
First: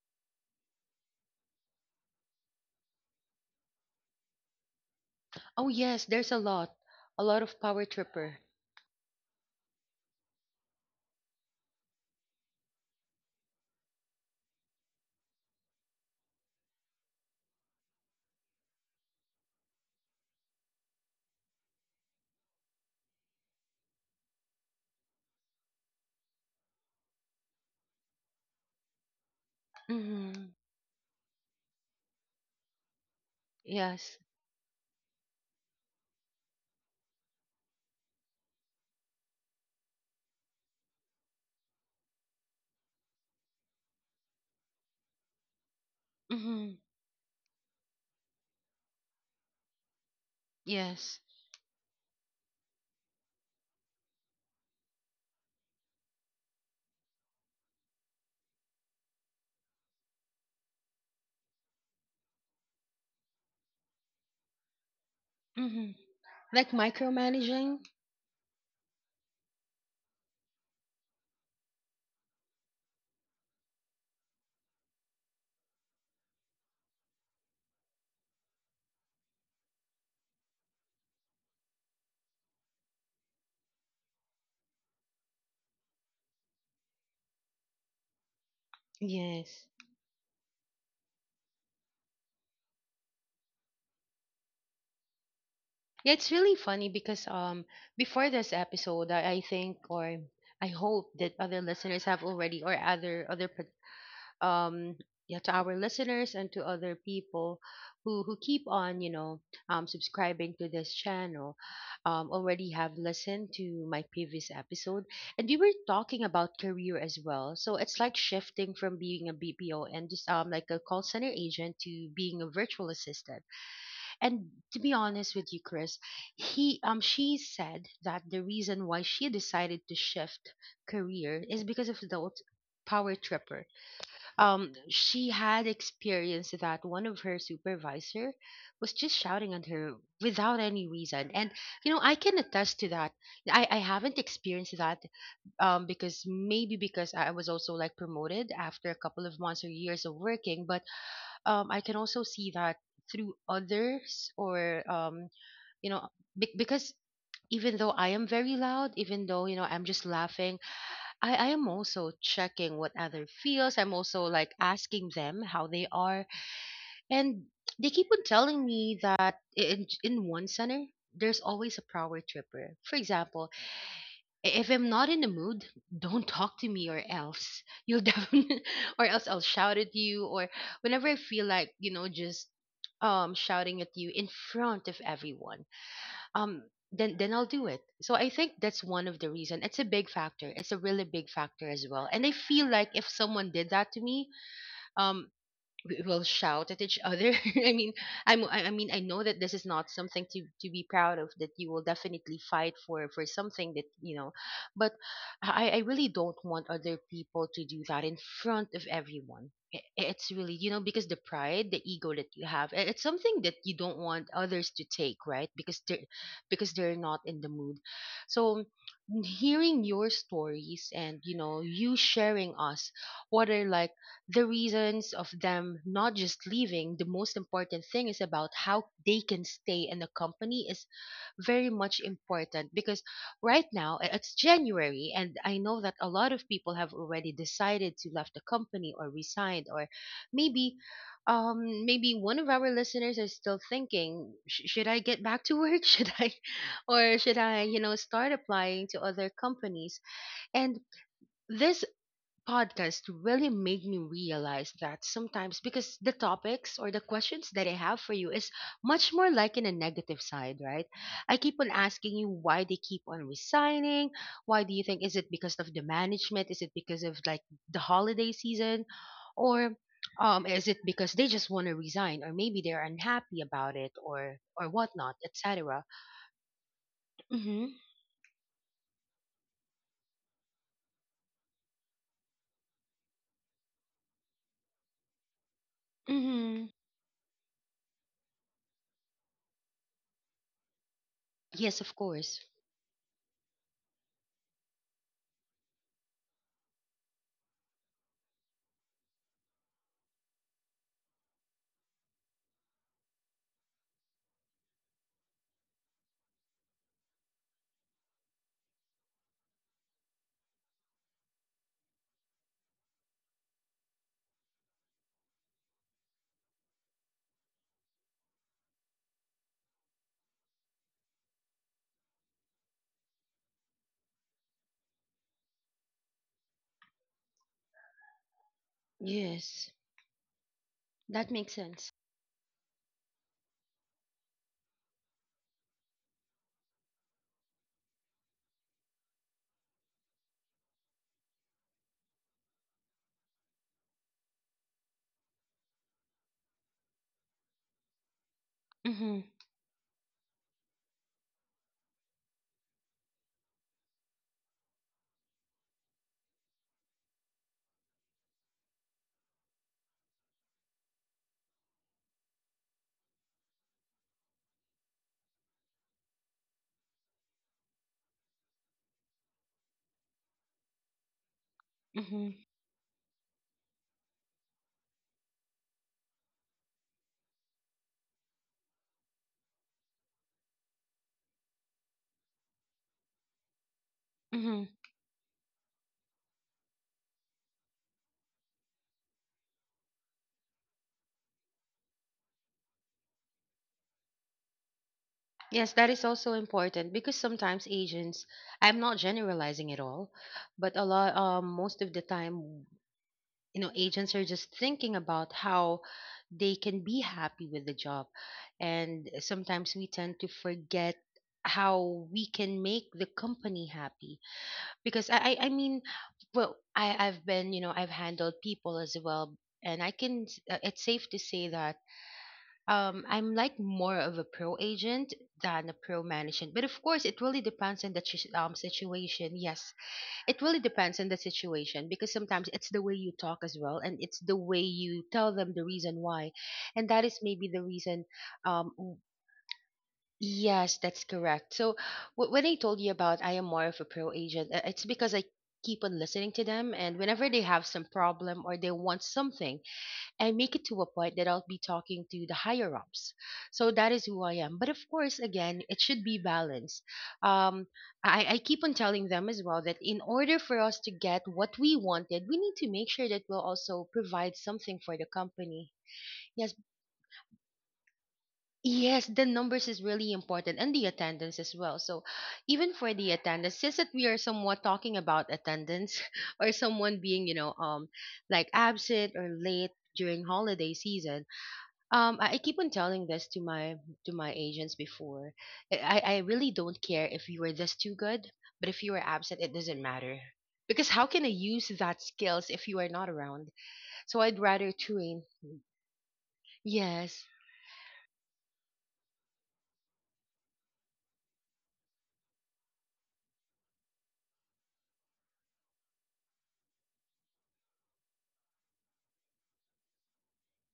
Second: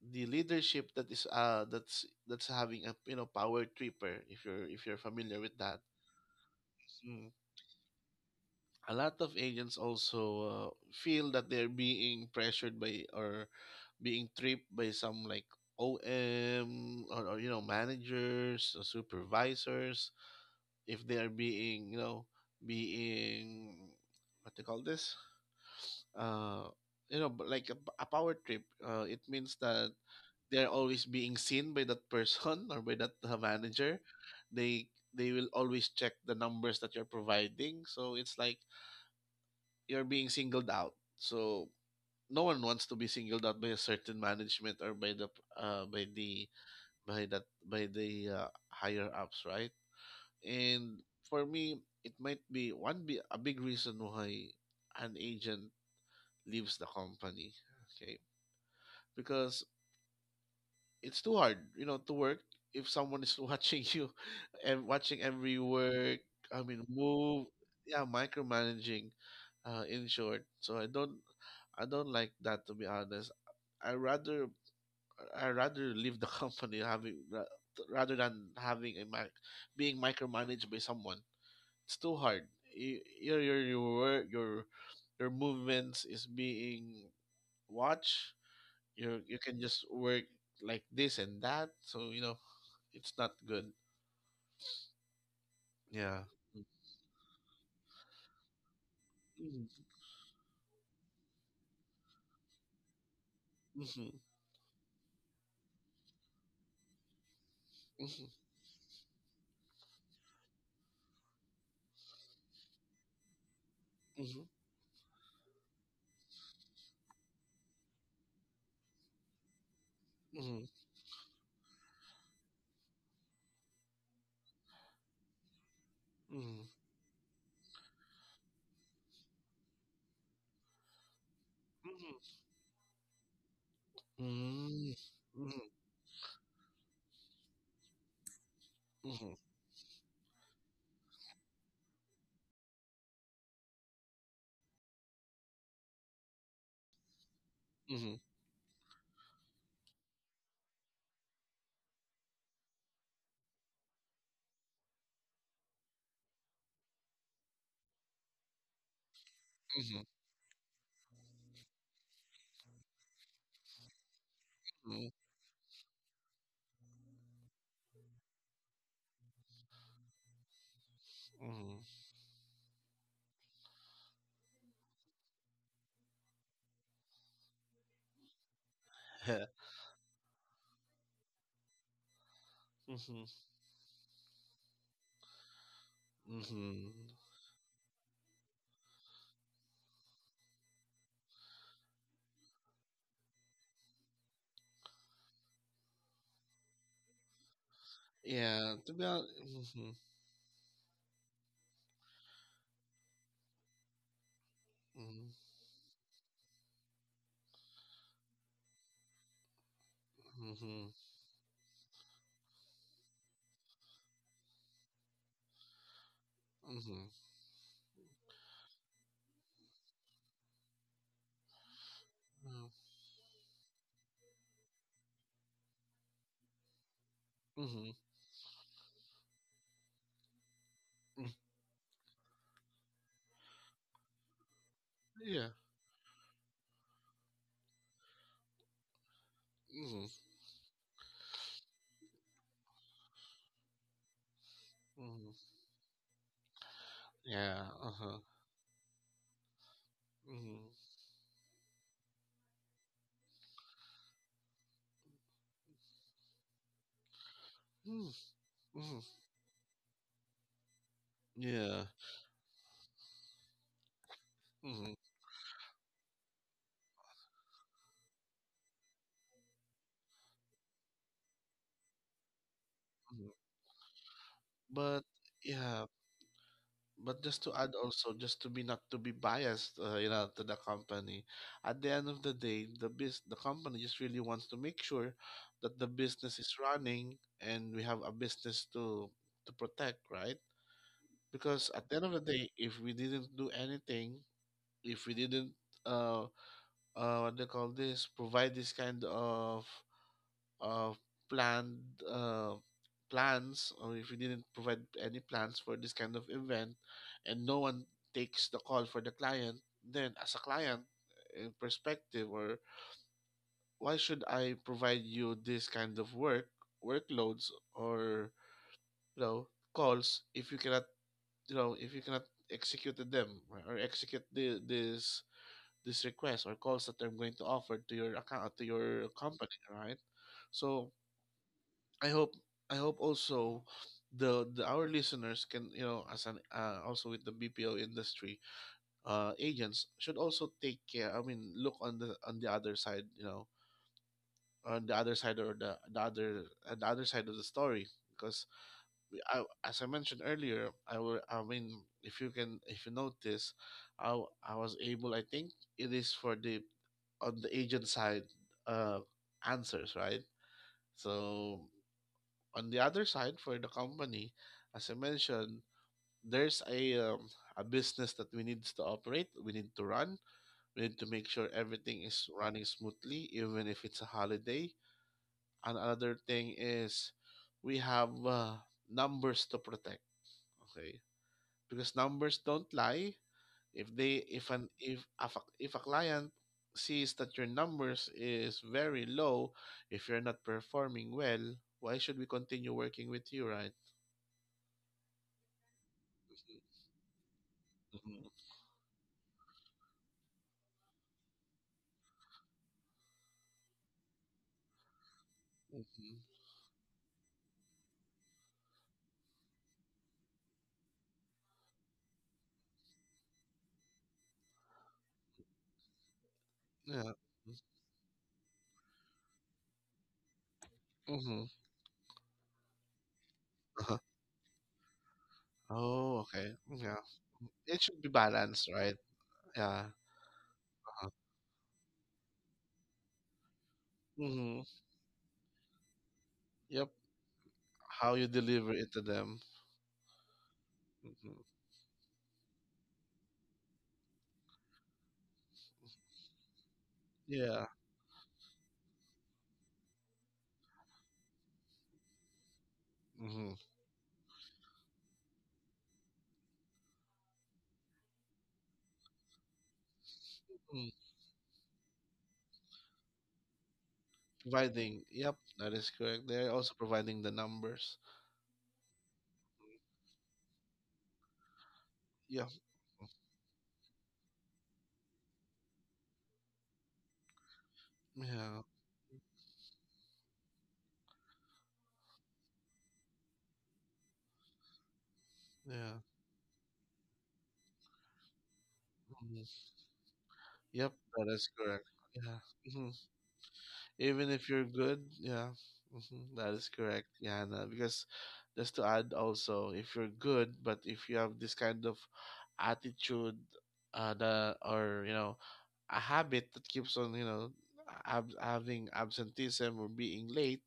Speaker 2: the leadership that is that's having a power tripper, if you're familiar with
Speaker 1: Oh
Speaker 2: that.
Speaker 1: yes, there's a
Speaker 2: Mm.
Speaker 1: lot of power tripper.
Speaker 2: A lot of agents also, feel that they're being pressured by or being tripped by some, like, om or, managers or supervisors, if they are being you know being what they call this, uh but like, a power trip, it means that
Speaker 1: Mm-hmm.
Speaker 2: they're always being seen by that person or by that manager.
Speaker 1: Yes.
Speaker 2: They they will always check the numbers that you're providing, so it's like you're being singled out. So no one wants to be singled out by a certain management or uh by the
Speaker 1: Mm-hmm.
Speaker 2: by that by the higher ups, right? And
Speaker 1: Yes.
Speaker 2: for me, it might be one be a big reason why an agent leaves the company. Okay. Because it's too hard, to work if someone is watching you and watching every
Speaker 1: Mm-hmm.
Speaker 2: work. I
Speaker 1: Like
Speaker 2: mean, move,
Speaker 1: micromanaging.
Speaker 2: yeah, micromanaging, in short. So I don't like that, to be honest. I rather, I rather leave the company rather than being micromanaged by someone. It's too hard. Your work, your movements is being watched. You
Speaker 1: Yes.
Speaker 2: can just work like this and that, so, it's not good.
Speaker 1: Yeah,
Speaker 2: Yeah.
Speaker 1: it's really funny because before this episode, I think
Speaker 2: Mhm.
Speaker 1: or I hope that other listeners have already or other other um yeah to our listeners and to other people who keep on you know subscribing to this channel already have listened to my previous episode. And we were talking about career as well, so it's like shifting from being a bpo and just like a call center agent to being a virtual assistant. And to be honest with you, Chris,
Speaker 2: Mhm. Mhm. Mhm. Mhm. Mhm.
Speaker 1: he she said that the reason why she decided to shift career is because of the
Speaker 2: Mhm.
Speaker 1: power tripper.
Speaker 2: Mhm.
Speaker 1: She had
Speaker 2: Mhm.
Speaker 1: experienced that one of her supervisor was just shouting at her without any reason. And you know I can attest to that. I haven't experienced that, because maybe because I was also like
Speaker 2: Mhm. Mhm.
Speaker 1: promoted after a couple of months or years of working, but I can also see that through others or you know, because even though I am very loud, even though you know I'm just laughing, I am also checking what other feels. I'm also like asking them how they are. And they keep on telling me that in one center, there's always a
Speaker 2: Mhm.
Speaker 1: power tripper. For example, if I'm not in the mood, don't talk to me or else you'll definitely, or else I'll
Speaker 2: Mhm.
Speaker 1: shout at you. Or whenever I feel like, you know, just
Speaker 2: Mhm.
Speaker 1: shouting at you in front of everyone, um
Speaker 2: Mhm.
Speaker 1: then I'll do it. So I think that's one of the reason. It's a big factor. It's a really big factor as well. And I feel like if someone did that to me, um we will shout at each other. I mean, I
Speaker 2: Yeah,
Speaker 1: mean, I
Speaker 2: to be
Speaker 1: know that
Speaker 2: honest.
Speaker 1: this is not
Speaker 2: Mhm.
Speaker 1: something to be proud of. That you will definitely fight for something that you know, but
Speaker 2: Mhm.
Speaker 1: I really don't want other people to do that in front of everyone. It's really you know
Speaker 2: Mhm.
Speaker 1: because the pride, the ego that you have, it's something that you don't want others to take, right? Because
Speaker 2: Mhm.
Speaker 1: they're not
Speaker 2: Mhm.
Speaker 1: in the mood. So hearing your stories and you know you sharing us what are like the reasons of them not just leaving the most important
Speaker 2: Mhm.
Speaker 1: thing is about how they can stay in a company is
Speaker 2: Mhm.
Speaker 1: very much important because right now it's January and I
Speaker 2: Yeah.
Speaker 1: know that a lot of people have already decided to left the company or resigned, or
Speaker 2: Mhm.
Speaker 1: maybe maybe one of our listeners is still thinking, Should I get back to
Speaker 2: Mhm.
Speaker 1: work, should I, or should I,
Speaker 2: Yeah.
Speaker 1: you know,
Speaker 2: Uh-huh.
Speaker 1: start applying to other companies?"
Speaker 2: Mhm.
Speaker 1: And this podcast really made me realize that sometimes, because the topics or the questions that I have for
Speaker 2: Mhm.
Speaker 1: you is much
Speaker 2: Mhm.
Speaker 1: more like in a negative side, right? I keep on
Speaker 2: Yeah.
Speaker 1: asking you why they keep on resigning. Why, do you think,
Speaker 2: Mhm.
Speaker 1: is it because of the management? Is it because of like the holiday season? Or is it because they just want to resign, or maybe they're unhappy
Speaker 2: Mhm.
Speaker 1: about it, or whatnot,
Speaker 2: But
Speaker 1: etc.?
Speaker 2: yeah, but just
Speaker 1: Mm-hmm.
Speaker 2: to add also, just to be not to be biased, to the company. At the end of the day, the company just really wants to make sure that the business
Speaker 1: Mm-hmm.
Speaker 2: is running and we have a business to protect, right?
Speaker 1: Yes,
Speaker 2: Because
Speaker 1: of
Speaker 2: at the end of the
Speaker 1: course.
Speaker 2: day, if we didn't do anything, if we didn't uh what they call this, provide this kind of uh, planned uh, plans, or if you didn't provide any plans for this kind of event and no one takes the call for the client, then, as a client, in perspective, or why should I provide you this kind of workloads, or, you know calls, if you cannot, you know if you cannot execute them, right, or execute the, this request or calls that I'm going to offer to your account, to your
Speaker 1: Yes.
Speaker 2: company, right? So
Speaker 1: That makes sense.
Speaker 2: I hope I hope also the, our listeners can, as an, also with the BPO industry, agents should also take care. I mean, look on the other side, or the other side of the story, because,
Speaker 1: Mm-hmm.
Speaker 2: as I mentioned earlier, I mean, if you notice, I was able, I think, it is for the on the agent side, uh answers, right? So on the other side, for the company, as I mentioned, there's a business that we need to operate, we need to run, we need to make sure everything
Speaker 1: Mm-hmm.
Speaker 2: is running smoothly, even if it's a holiday. And another thing is, we have numbers to protect, okay? Because numbers don't lie. If they
Speaker 1: Hmm.
Speaker 2: if an if a client sees that your numbers is very low, if you're not performing well, why should we continue working with you, right?
Speaker 1: Yes, that is also important because sometimes agents,
Speaker 2: Mhm.
Speaker 1: I'm not generalizing at all, but a lot, most of the time, you know, agents are just thinking about how
Speaker 2: Mhm.
Speaker 1: they can be happy with the job. And sometimes we tend to forget how we can make the company happy because I mean, well, I,
Speaker 2: Yeah.
Speaker 1: I've been, you know, I've handled people as well. And I can, it's safe to say
Speaker 2: Mm-hmm.
Speaker 1: that I'm like more
Speaker 2: Uh-huh.
Speaker 1: of a pro agent than a pro
Speaker 2: Oh,
Speaker 1: management. But
Speaker 2: okay.
Speaker 1: of course,
Speaker 2: Yeah.
Speaker 1: it really depends
Speaker 2: It
Speaker 1: on the
Speaker 2: should be balanced, right?
Speaker 1: situation. Yes,
Speaker 2: Yeah.
Speaker 1: it really depends on the
Speaker 2: Uh-huh.
Speaker 1: situation because sometimes it's the way you talk as well, and it's the way
Speaker 2: Mm-hmm.
Speaker 1: you tell them the reason why, and
Speaker 2: Yep.
Speaker 1: that is maybe the reason.
Speaker 2: How you
Speaker 1: Um,
Speaker 2: deliver
Speaker 1: w-
Speaker 2: it to them.
Speaker 1: yes, that's
Speaker 2: Mm-hmm.
Speaker 1: correct. So when I told you about I am more of a pro agent, it's because I keep on listening to them, and whenever they have
Speaker 2: Yeah.
Speaker 1: some problem or they want something, I make it to a point that I'll be talking to the higher ups.
Speaker 2: Mm-hmm.
Speaker 1: So that is who I am. But of course, again, it should be balanced. Um, I keep on telling them as well that in order for us to
Speaker 2: Mm.
Speaker 1: get what we wanted, we need to make sure that we'll also provide something for the
Speaker 2: Providing. Yep.
Speaker 1: company.
Speaker 2: That is correct.
Speaker 1: Yes,
Speaker 2: They're also providing the numbers.
Speaker 1: yes, the numbers is really important and the attendance as well. So
Speaker 2: Yep.
Speaker 1: even for the attendance, since that we are somewhat talking about attendance, or someone being, you know, like
Speaker 2: Yeah.
Speaker 1: absent or late during holiday season, I keep on telling this to my agents before. I,
Speaker 2: Yeah.
Speaker 1: I I really don't care if you were this too good, but if you were absent, it
Speaker 2: Mm-hmm.
Speaker 1: doesn't matter. Because
Speaker 2: Yep.
Speaker 1: how can I
Speaker 2: That is
Speaker 1: use
Speaker 2: correct.
Speaker 1: that
Speaker 2: Yeah.
Speaker 1: skills if you are
Speaker 2: Mhm.
Speaker 1: not around? So
Speaker 2: Even
Speaker 1: I'd
Speaker 2: if you're
Speaker 1: rather
Speaker 2: good,
Speaker 1: train.
Speaker 2: yeah. Mhm, that is correct,
Speaker 1: Yes.
Speaker 2: Yana, because, just to add also, if you're good but if you have this kind of attitude, the or you know a habit that keeps on, having absenteeism or being late,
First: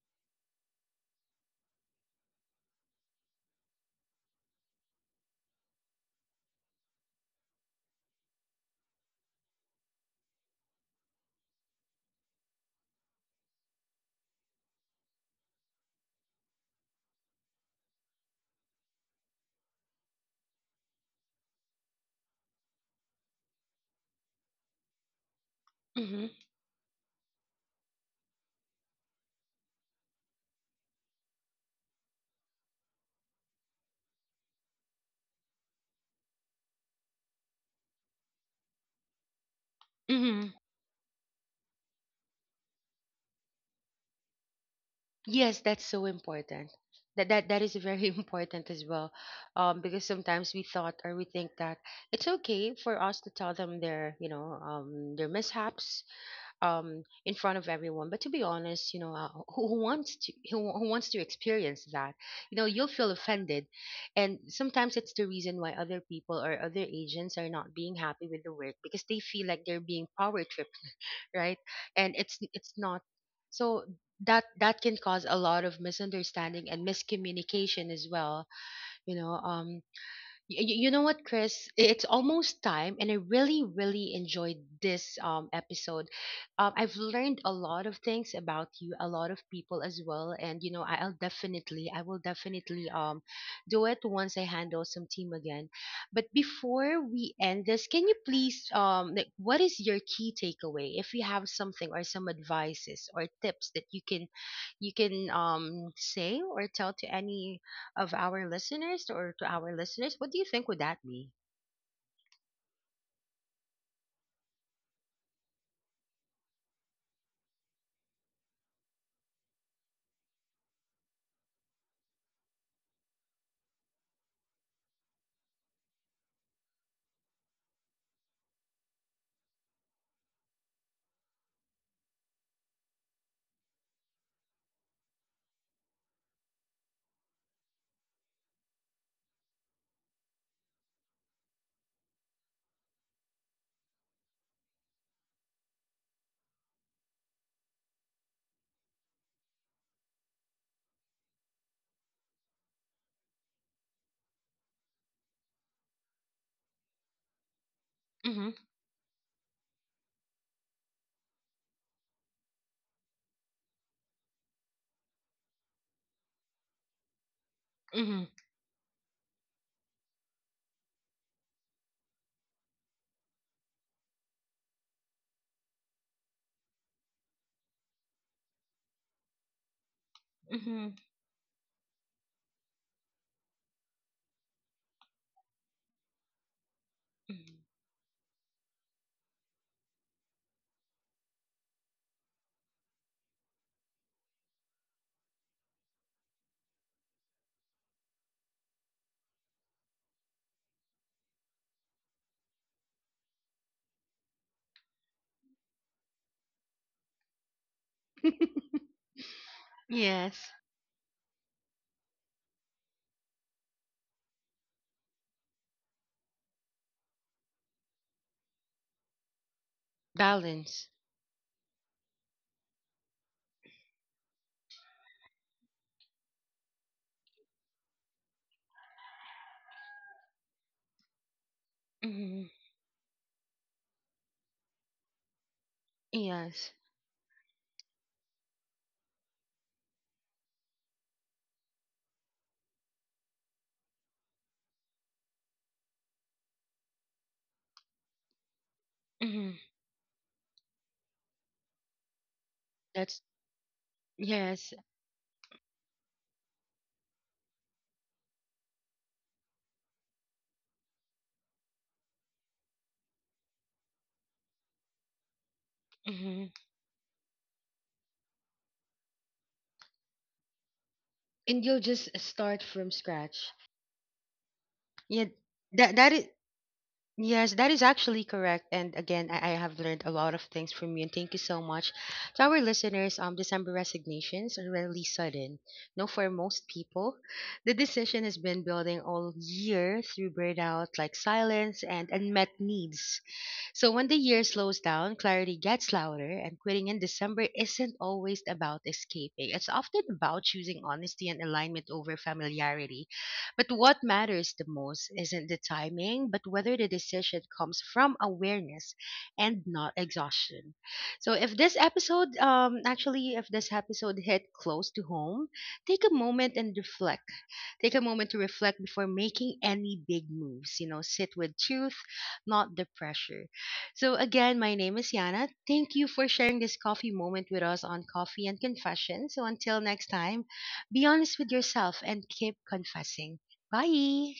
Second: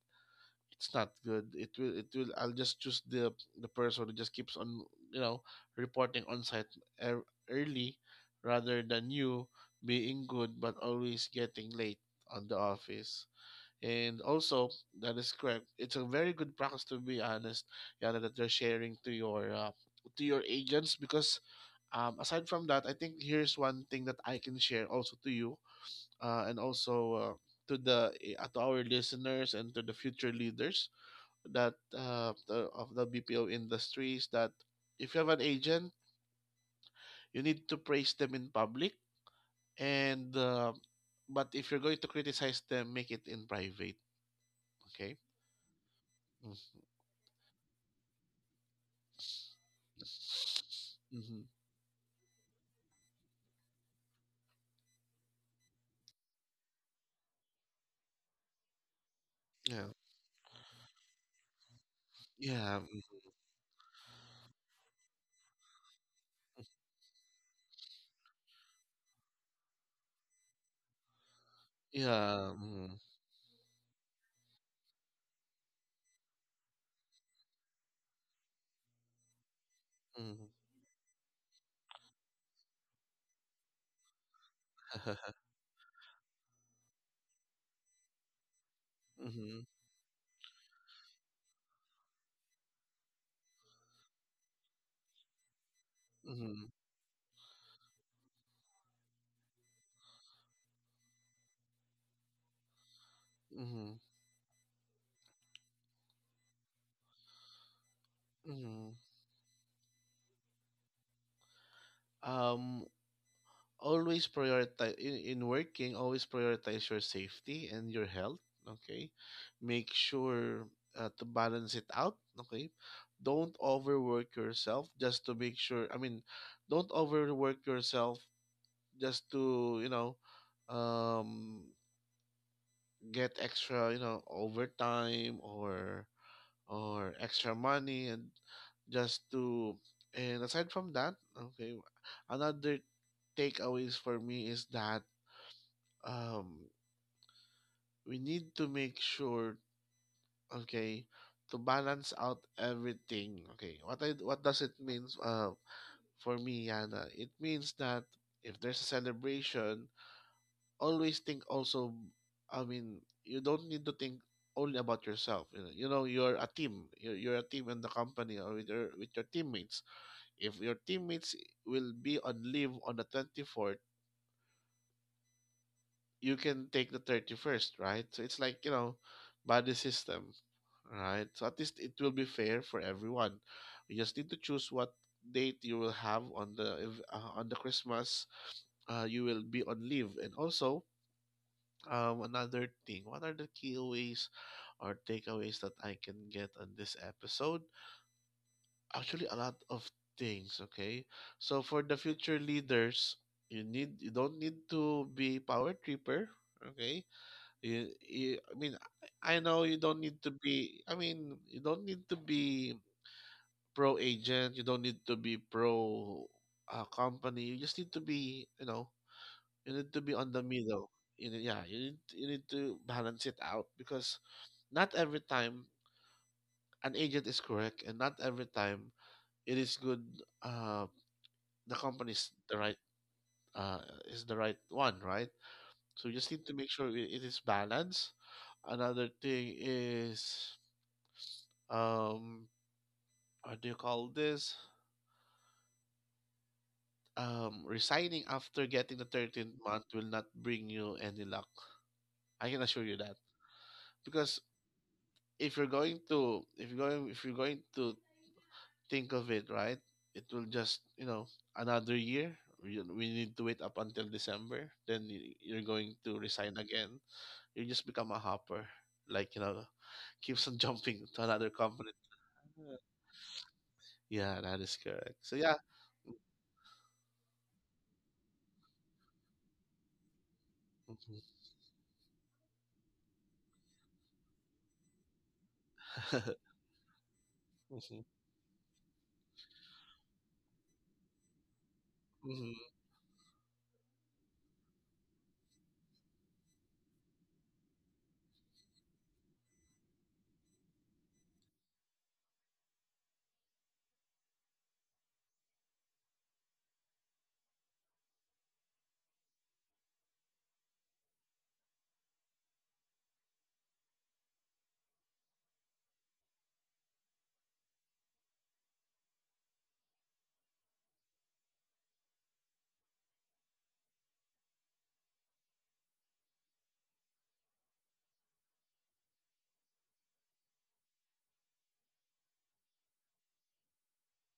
Speaker 2: it's not good. It will I'll just choose the person who just keeps on, you know reporting on site, ear- early, rather than you being good but always getting late on the office. And also, that is correct. It's a very good practice, to be honest, Yana, that you're sharing to your agents, because, aside from that, I think here's one thing that I can share also to you,
Speaker 1: Mm-hmm.
Speaker 2: and also, to our listeners and to the future leaders, that, of the BPO industries, that if you have an agent, you need to praise them in public, and,
Speaker 1: Mm-hmm.
Speaker 2: but if you're going to criticize them, make it in private. Okay.
Speaker 1: Yes, that's so important.
Speaker 2: Mm-hmm.
Speaker 1: That is very important as well. Because sometimes we thought or we think
Speaker 2: Mhm.
Speaker 1: that it's okay for us to tell them their, you know, their mishaps in front of everyone, but to be honest, you know, who, who
Speaker 2: Yeah.
Speaker 1: wants to who, who wants to experience that? You know, you'll
Speaker 2: Yeah.
Speaker 1: feel
Speaker 2: Mm.
Speaker 1: offended, and sometimes it's the reason why other people or other agents are not being happy with the work, because they feel like they're being power tripped, right? And
Speaker 2: Yeah.
Speaker 1: it's not,
Speaker 2: Mhm.
Speaker 1: so that that can cause a lot of misunderstanding and miscommunication as well, you know, um,
Speaker 2: Mhm.
Speaker 1: You know what, Chris? It's almost time, and I really, really enjoyed this episode. I've learned a lot of things about you, a lot of
Speaker 2: Mhm.
Speaker 1: people as well, and you know, I'll definitely, I will definitely do it once I handle some team again. But
Speaker 2: Mhm.
Speaker 1: before we end this, can you please, like, what is your key takeaway? If you have something or some advices or tips that
Speaker 2: Mhm.
Speaker 1: you can say or tell to any of our
Speaker 2: Mhm.
Speaker 1: listeners or to our listeners, what do you think would that be?
Speaker 2: Um, always prioritize in working, always prioritize your safety and your health, okay? Make sure, to balance it out, okay? Don't overwork yourself just to make sure. I mean, don't overwork yourself just to, um get extra, overtime or extra money, and just to and aside from that. Okay, another takeaways for me is that, um we need to make sure, okay, to balance out everything. Okay, what does it means, for me, Yana? It means that
Speaker 1: Mhm.
Speaker 2: if there's a celebration, always think also, I mean, you don't need to think only about yourself. You know you're a team, you're a team in the
Speaker 1: Mhm.
Speaker 2: company, or with your teammates. If your teammates will be on leave on the 24th, you can take the 31st, right? So it's like, body system,
Speaker 1: Mhm.
Speaker 2: right? So at least it will be fair for everyone. You just need to choose what date you will have on the
Speaker 1: Mhm.
Speaker 2: Christmas, you will be on leave. And also, another thing, what are the key ways or takeaways that I can get on this episode? Actually, a lot of things, okay? So for the future leaders, you don't need to be power tripper, okay? I mean, I know you don't need to
Speaker 1: Yes.
Speaker 2: be, I mean, you don't need to be pro agent, you don't need to be pro, company. You just need to be, you need to be on the
Speaker 1: Balance.
Speaker 2: middle. Yeah, you need to balance it out, because not every time an agent is correct, and not every time it is good, uh the company's
Speaker 1: Mhm.
Speaker 2: the right, uh, is the right one, right? So you just need to
Speaker 1: Yes.
Speaker 2: make sure it is balanced. Another thing is, um what do you call this? Resigning after getting the
Speaker 1: Mhm.
Speaker 2: 13th month will not bring you any luck. I can assure you that.
Speaker 1: That's
Speaker 2: Because
Speaker 1: yes.
Speaker 2: if you're going to think of it, right? It will just, another year. We need to wait up until December. Then you're going to
Speaker 1: Mhm.
Speaker 2: resign again. You just become a hopper. Like, keeps on jumping to another
Speaker 1: And you'll
Speaker 2: company.
Speaker 1: just start from scratch.
Speaker 2: Yeah, that is correct.
Speaker 1: Yeah.
Speaker 2: So yeah.
Speaker 1: That that is yes, that is actually correct. And again, I have learned a lot of things from you, and
Speaker 2: Mhm.
Speaker 1: thank you so much. To our listeners, December resignations are rarely sudden. No, for most people, the
Speaker 2: Mhm.
Speaker 1: decision has been building all year through burnout, like silence and
Speaker 2: Mhm.
Speaker 1: unmet needs. So when the year slows down, clarity gets louder, and quitting in December isn't always about escaping. It's often about choosing honesty and alignment over familiarity. But what matters the most isn't the timing, but whether the decision comes from awareness and not exhaustion. So if this episode, actually, if this episode hit close to home, take a moment and reflect take a moment to reflect before making any big moves. You know, sit with truth, not the pressure. So, again, my name is Yana. Thank you for sharing this coffee moment with us on Coffee and Confession. So, until next time, be honest with yourself and keep confessing. Bye.